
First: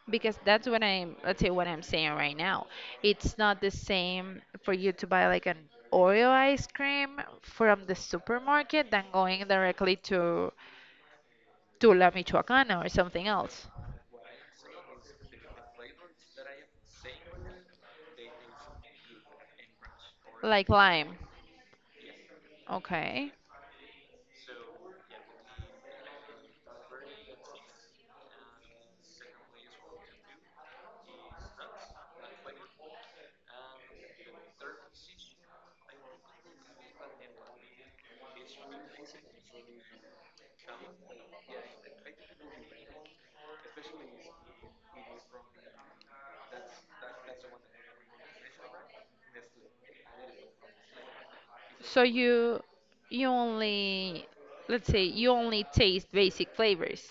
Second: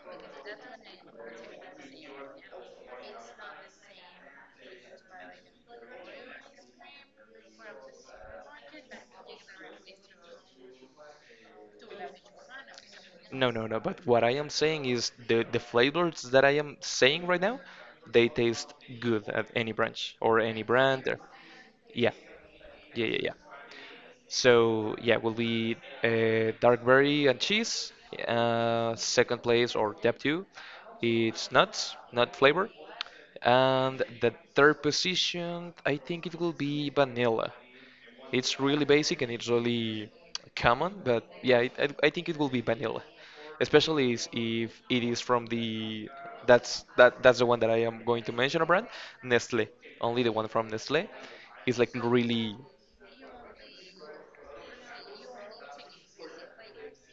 Speaker 2: because that's what I'm, let's say, what I'm saying right now. It's not the same for you to buy like an Oreo ice cream from the supermarket than going directly to La Michoacana or something
Speaker 1: No,
Speaker 2: else.
Speaker 1: no, no. But what I am saying is the flavors that I am saying right now, they taste good at any branch or any
Speaker 2: Like
Speaker 1: brand.
Speaker 2: lime.
Speaker 1: Or, yeah, yeah, yeah,
Speaker 2: Okay.
Speaker 1: yeah. So yeah, will be dark berry and cheese. Second place or top two, it's nuts, nut flavor. And the third position, I think it will be vanilla. It's really basic and it's really common, but yeah, I think it will be vanilla, especially if it is from the that's the one that I am going to mention a brand, Nestle. Only the one from Nestle is like
Speaker 2: So
Speaker 1: really
Speaker 2: you only, let's say you only taste basic flavors.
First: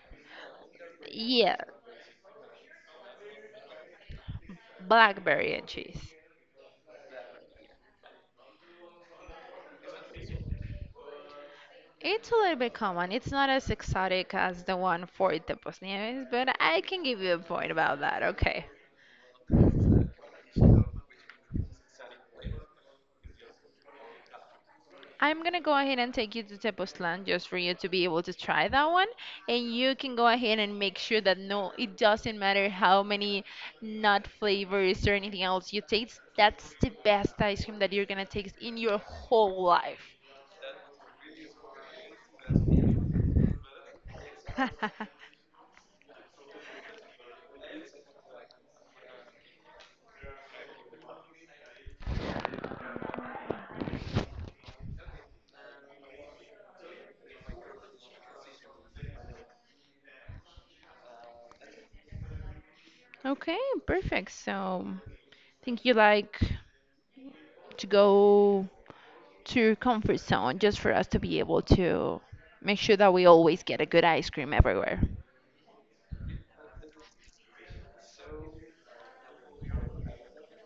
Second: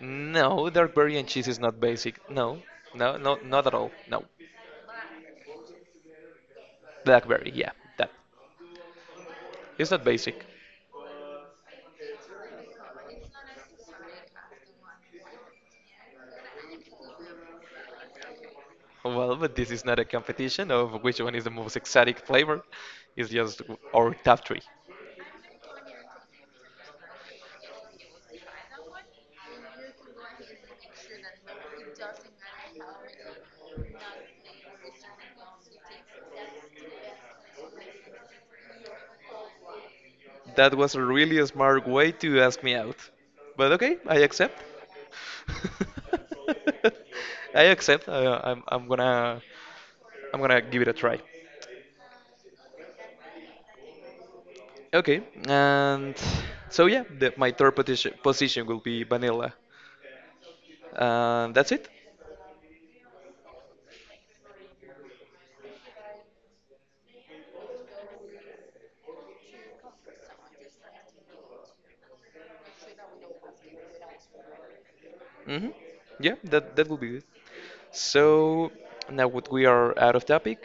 Speaker 1: no, dark berry and cheese
Speaker 2: Yeah,
Speaker 1: is not basic. No, no, no, not at all. No,
Speaker 2: blackberry and cheese.
Speaker 1: blackberry, yeah, that it's not basic.
Speaker 2: It's a little bit common. It's not as exotic as the one for Tepos Nieves, but I can give you a point about that. Okay.
Speaker 1: Well, but this is not a competition of which one is the most exotic flavor. It's just our top three.
Speaker 2: I'm gonna go ahead and take you to Tepoztlan just for you to be able to try that one, and you can go ahead and make sure that no, it doesn't matter how many nut flavors or anything else you taste. That's the best ice cream that you're gonna taste in your whole life.
Speaker 1: That was a really smart way to ask me out. But okay, I accept. I accept. I'm gonna give it a try. Okay, and so yeah, my third position will be vanilla. And that's it.
Speaker 2: Okay, perfect. So, think you like to go to your comfort zone just for us to be able to make sure that we always get a good ice cream everywhere.
Speaker 1: Hmm. Yeah, that that will be it. So now what we are out of topic,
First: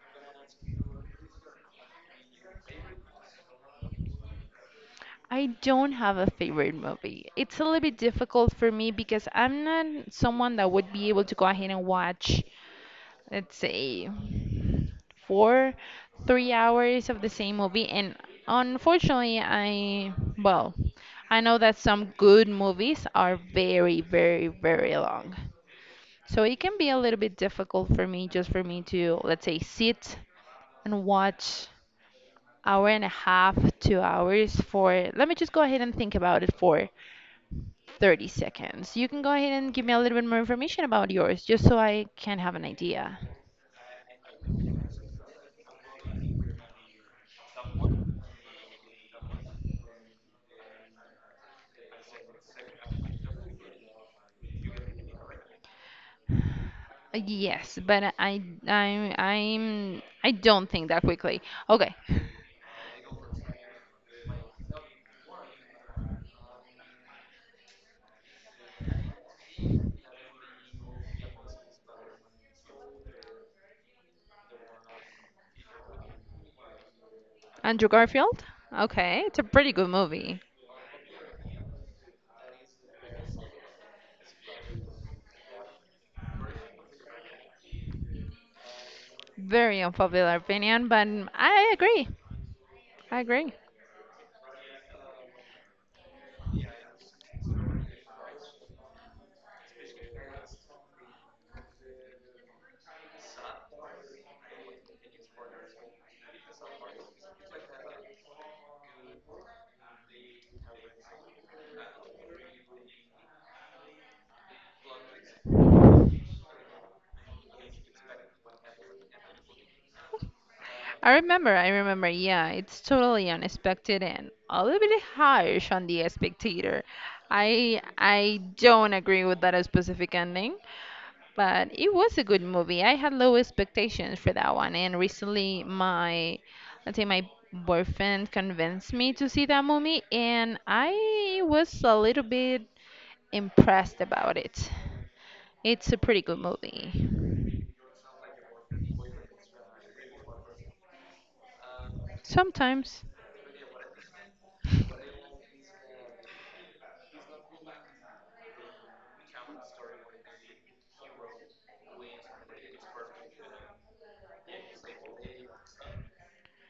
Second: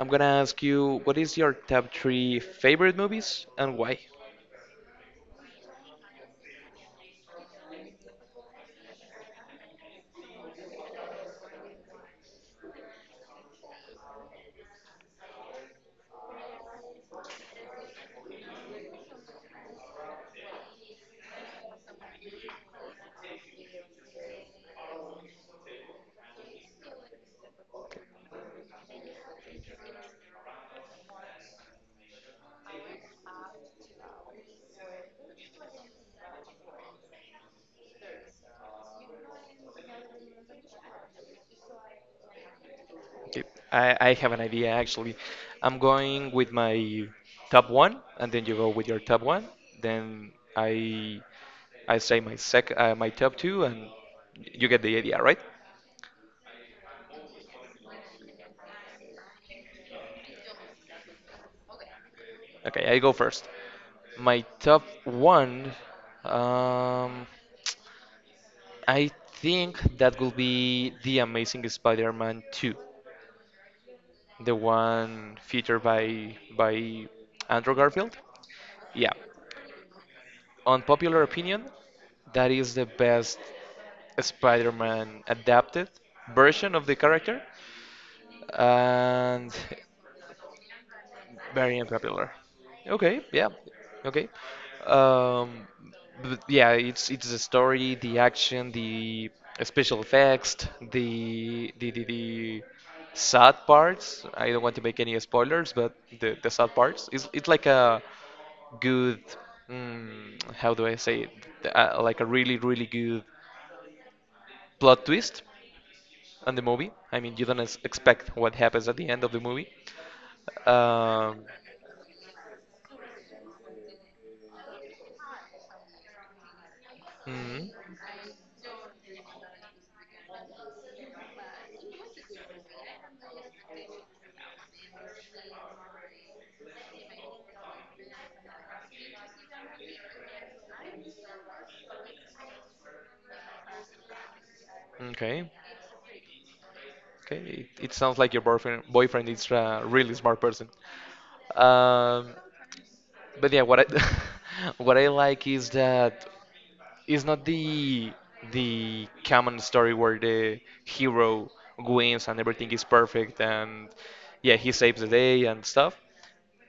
Speaker 1: I'm gonna ask you, what is your top three favorite movies and why?
Speaker 2: I don't have a favorite movie. It's a little bit difficult for me because I'm not someone that would be able to go ahead and watch, let's say, four, 3 hours of the same movie. And unfortunately, I, well, I know that some good movies are very, very, very long. So it can be a little bit difficult for me, just for me to, let's say, sit and watch hour and a half, 2 hours for, let me just go ahead and think about it for 30 seconds. You can go ahead and give me a little bit more information about yours, just so I can have an idea.
Speaker 1: Okay, I have an idea actually. I'm going with my top one, and then you go with your top one. Then I say my sec my top two, and you get the idea, right?
Speaker 2: Yes, but I, I don't think that quickly. Okay,
Speaker 1: Okay, I go first. My top one, um, I think that will be The Amazing Spider-Man 2, the one featured by Andrew
Speaker 2: Andrew
Speaker 1: Garfield.
Speaker 2: Garfield.
Speaker 1: Yeah,
Speaker 2: Okay, it's a pretty good movie.
Speaker 1: unpopular opinion, that is the best Spider-Man adapted version of the character, and
Speaker 2: Very unpopular opinion, but I
Speaker 1: very
Speaker 2: agree.
Speaker 1: unpopular.
Speaker 2: I
Speaker 1: Okay, yeah,
Speaker 2: agree.
Speaker 1: okay. Um, but yeah, it's the story, the action, the special effects, the sad parts. I don't want to make any spoilers, but the sad parts. It's like a good, how do I say it? Like a really really good plot twist on the movie. I mean, you don't expect what happens at the end of the movie.
Speaker 2: I
Speaker 1: Um,
Speaker 2: remember, I remember, yeah, it's totally unexpected and a little bit harsh on the spectator.
Speaker 1: mhm.
Speaker 2: I don't agree with that specific ending, but it was a good movie. I had low expectations for that one, and recently my, let's say my boyfriend convinced me to see that movie, and I was a little bit impressed about it.
Speaker 1: Okay.
Speaker 2: It's a pretty good movie.
Speaker 1: Okay. It sounds like your boyfriend is a really smart person. Um,
Speaker 2: Sometimes,
Speaker 1: but yeah, what I what I like is that it's not the the common story where the hero wins and everything is perfect and yeah he saves the day and stuff.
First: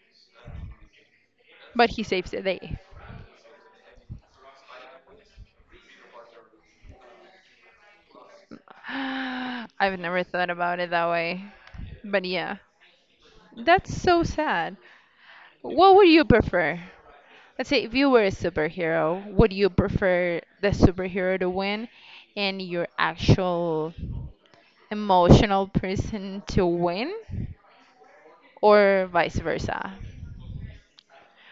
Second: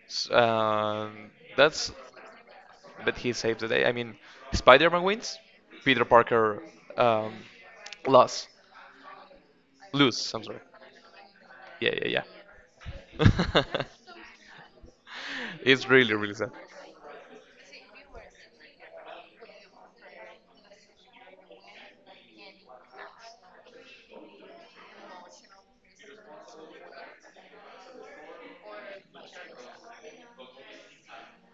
Speaker 1: S-
Speaker 2: but
Speaker 1: that's
Speaker 2: he saves the day.
Speaker 1: But he saved the day. I mean, Spider-Man wins, Peter Parker um, lost,
Speaker 2: I've never
Speaker 1: lose. I'm
Speaker 2: thought
Speaker 1: sorry.
Speaker 2: about it that way.
Speaker 1: Yeah, yeah,
Speaker 2: But yeah,
Speaker 1: yeah.
Speaker 2: that's so sad.
Speaker 1: It's
Speaker 2: What would
Speaker 1: really,
Speaker 2: you
Speaker 1: really sad.
Speaker 2: prefer? Let's say if you were a superhero, would you prefer the superhero to win and your actual emotional person to win or vice versa?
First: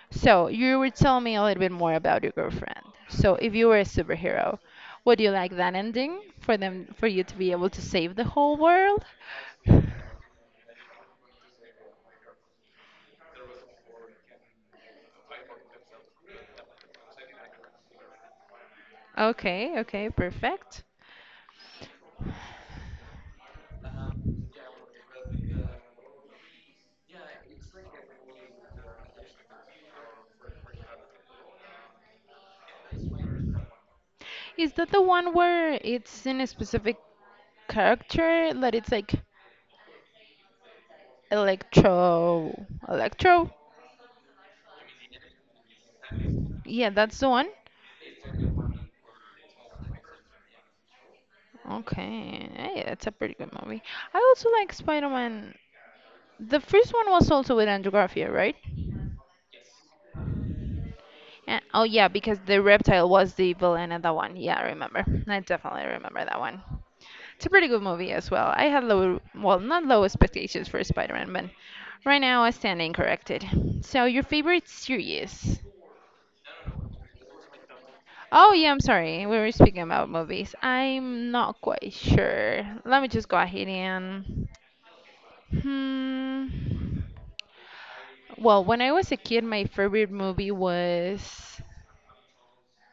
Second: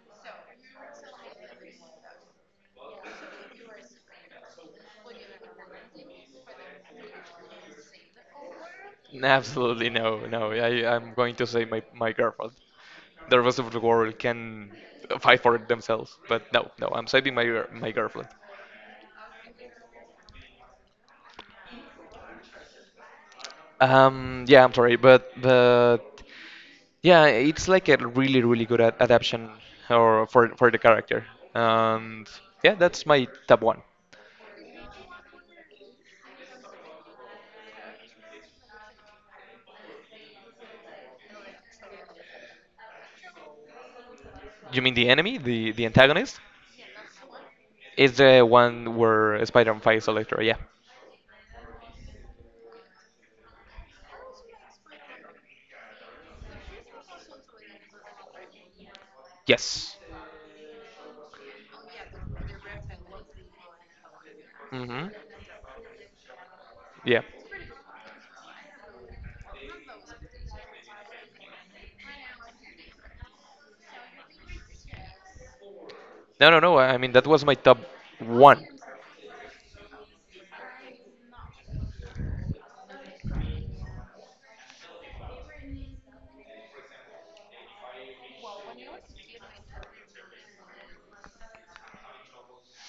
Speaker 2: So, you were telling me a little bit more about your girlfriend. So, if you were a superhero, would you like that ending for them, for you to be able to save the whole world?
Speaker 1: Absolutely no, no. I'm going to say my girlfriend. The rest of the world can fight for it themselves, but no, no. I'm saving my my girlfriend.
Speaker 2: Okay, okay, perfect.
Speaker 1: Yeah, I'm sorry, but yeah, it's like a really really good ad adaptation or for the character. And yeah, that's my top one.
Speaker 2: Is that the one where it's in a specific character that it's like Electro, Electro?
Speaker 1: You mean the enemy, the antagonist?
Speaker 2: Yeah, that's the one.
Speaker 1: Is the one where Spider-Man fights Electro? Yeah.
Speaker 2: Okay, hey, that's a pretty good movie. I also like Spider-Man. The first one was also with Andrew Garfield, right?
Speaker 1: Yes.
Speaker 2: Yeah. Oh yeah, because the reptile was the villain in that one. Yeah, I remember.
Speaker 1: Mm-hmm.
Speaker 2: I definitely remember that one.
Speaker 1: Yeah.
Speaker 2: It's a pretty good movie as well. I had low, well, not low expectations for Spider-Man, but right now I stand incorrected. So your favorite series?
Speaker 1: No, no, no. I mean that was my top
Speaker 2: Oh
Speaker 1: one.
Speaker 2: yeah, I'm sorry. We were speaking about movies. I'm not quite sure. Let me just go ahead and. Hmm. Well, when I was a kid, my favorite movie was,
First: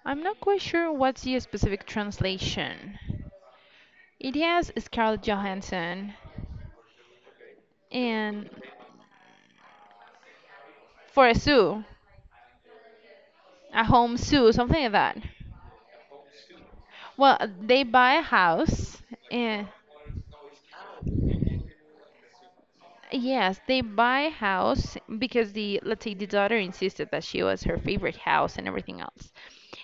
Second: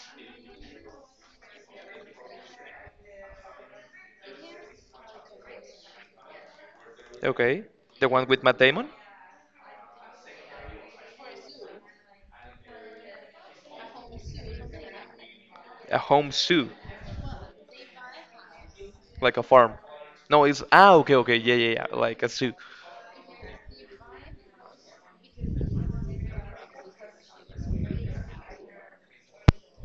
Speaker 2: I'm not quite sure what's the specific translation. It has Scarlett Johansson,
Speaker 1: Okay. The one with
Speaker 2: and
Speaker 1: Matt Damon?
Speaker 2: for a zoo, a home zoo, something like that.
Speaker 1: A home zoo,
Speaker 2: Well, they buy a house,
Speaker 1: like a
Speaker 2: and
Speaker 1: farm. No, it's ah, okay okay, yeah yeah yeah, like a zoo.
Speaker 2: yes, they buy a house because the, let's say the daughter insisted that she was her favorite house and everything else.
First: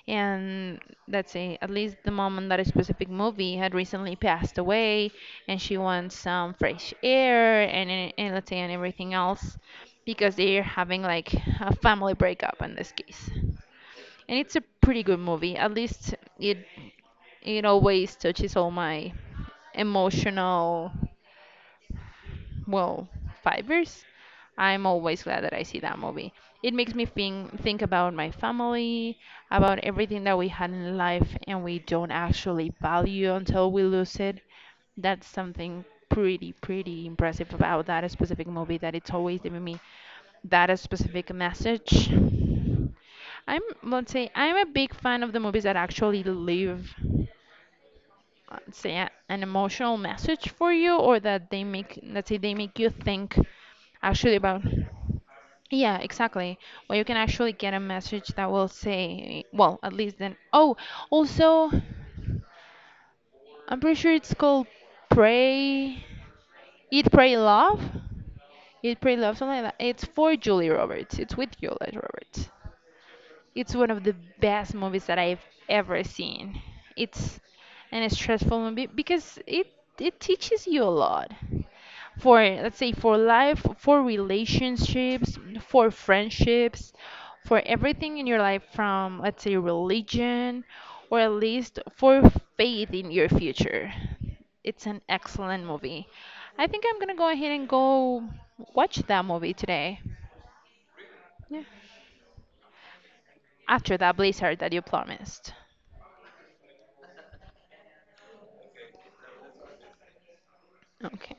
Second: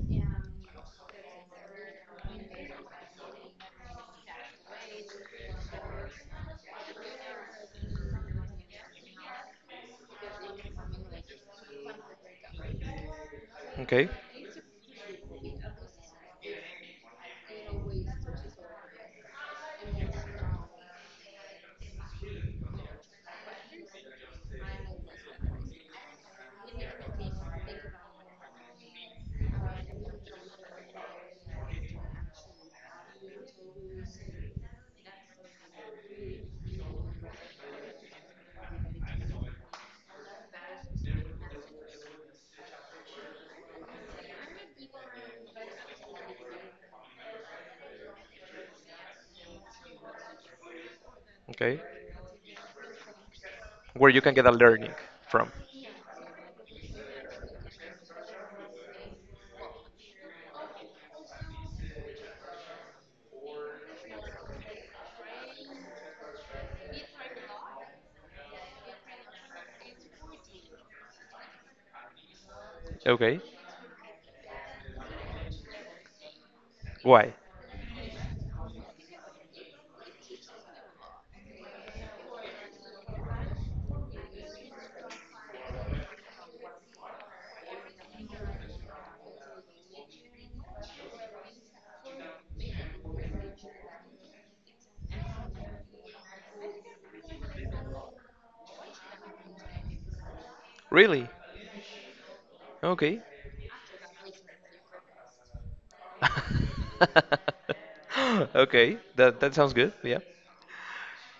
Speaker 2: And let's say at least the mom in that specific movie had recently passed away, and she wants some fresh air, and, and let's say and everything else, because they're having like a family breakup in this case.
Speaker 1: Okay.
Speaker 2: And it's a pretty good movie. At least it it always touches all my emotional, well, 5 years, I'm always glad that I see that movie. It makes me think about my family, about everything that we had in life and we don't actually value until we lose it. That's something pretty, pretty impressive about that specific movie that it's always giving me that specific message. I'm, let's say, I'm a big fan of the movies that actually live, say a, an emotional message for you or that they
Speaker 1: Okay.
Speaker 2: make, let's say they make you think
Speaker 1: Where you can
Speaker 2: actually
Speaker 1: get a
Speaker 2: about,
Speaker 1: learning from.
Speaker 2: yeah, exactly. Well, you can actually get a message that will say, well, at least then, oh, also, I'm pretty sure it's called pray, eat pray love, eat pray love, something like that. It's for Julie Roberts, it's with Julie Roberts.
Speaker 1: Okay.
Speaker 2: It's one of the best movies that I've ever seen.
Speaker 1: Why?
Speaker 2: It's an stressful movie because it teaches you a lot for, let's say for life, for relationships, for friendships, for everything in your life from, let's say, religion or at least for faith in your future. It's an excellent movie. I think I'm gonna go ahead and go watch that movie today.
Speaker 1: Really?
Speaker 2: Yeah.
Speaker 1: Okay.
Speaker 2: After that blizzard that you promised.
Speaker 1: Okay. That that sounds good. Yeah.
Speaker 2: Okay.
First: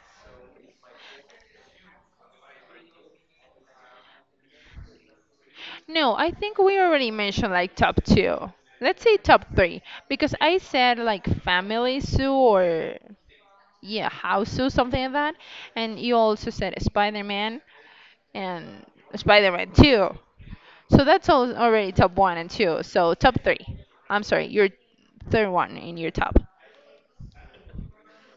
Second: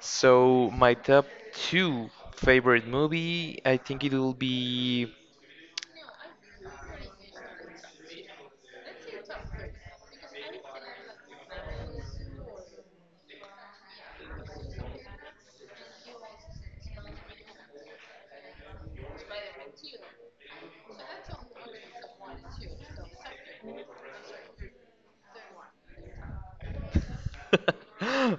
Speaker 1: So my top two favorite movie, I think it will be.
Speaker 2: No, I think we already mentioned like top two. Let's say top three, because I said like family zoo or, yeah, house zoo, something like that, and you also said Spider Man and Spider Man two. So that's all already top one and two. So top three. I'm sorry, your third one in your top.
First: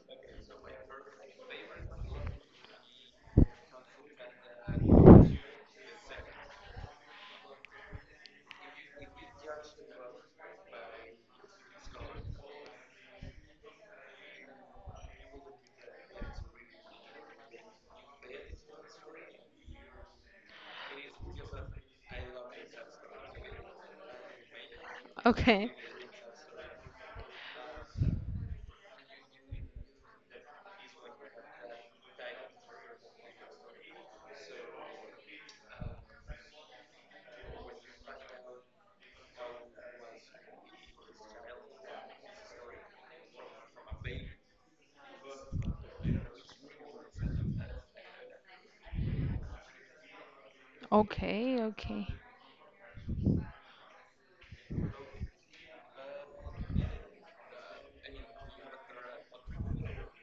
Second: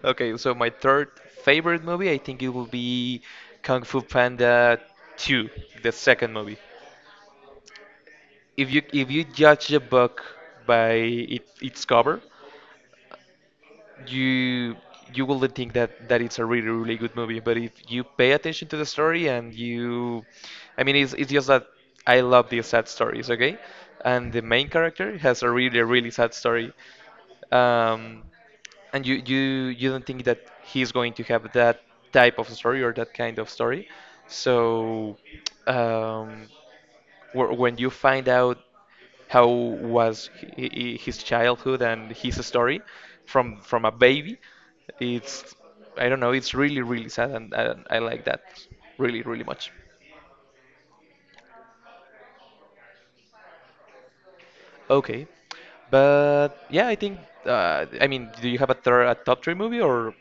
Speaker 1: Okay, so my third favorite movie, I think it will be Kung Fu Panda 2, the second movie. If you judge a book by its cover, you you wouldn't think that that it's a really really good movie, but if you pay attention to the story and you I mean it's just that I love these sad stories, okay, and the main character has a
Speaker 2: Okay.
Speaker 1: really really sad story. Um, and you don't think that he's going to have that type of story or that kind of story so um, when you find out how was his childhood and his story from a baby. It's I don't know, it's really really sad, and I like that really really much.
Speaker 2: Okay. Okay.
Speaker 1: Okay, but yeah, I think I mean, do you have a, third, a top three movie, or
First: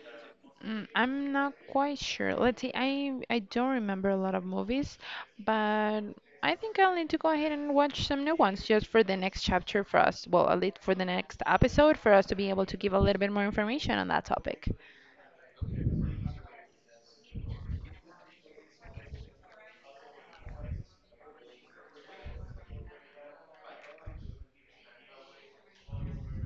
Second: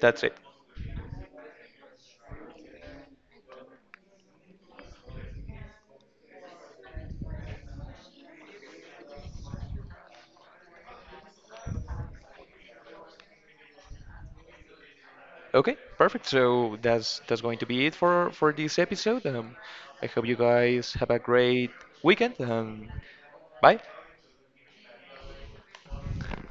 Speaker 1: that's it?
Speaker 2: Mm, I'm not quite sure. Let's see. I don't remember a lot of movies, but I think I'll need to go ahead and watch some new ones just for the next chapter for us. Well, at least for the next episode for us to be able to give a little bit more information on that topic.
Speaker 1: Okay, perfect. So that's going to be it for this episode. I hope you guys have a great weekend. Bye.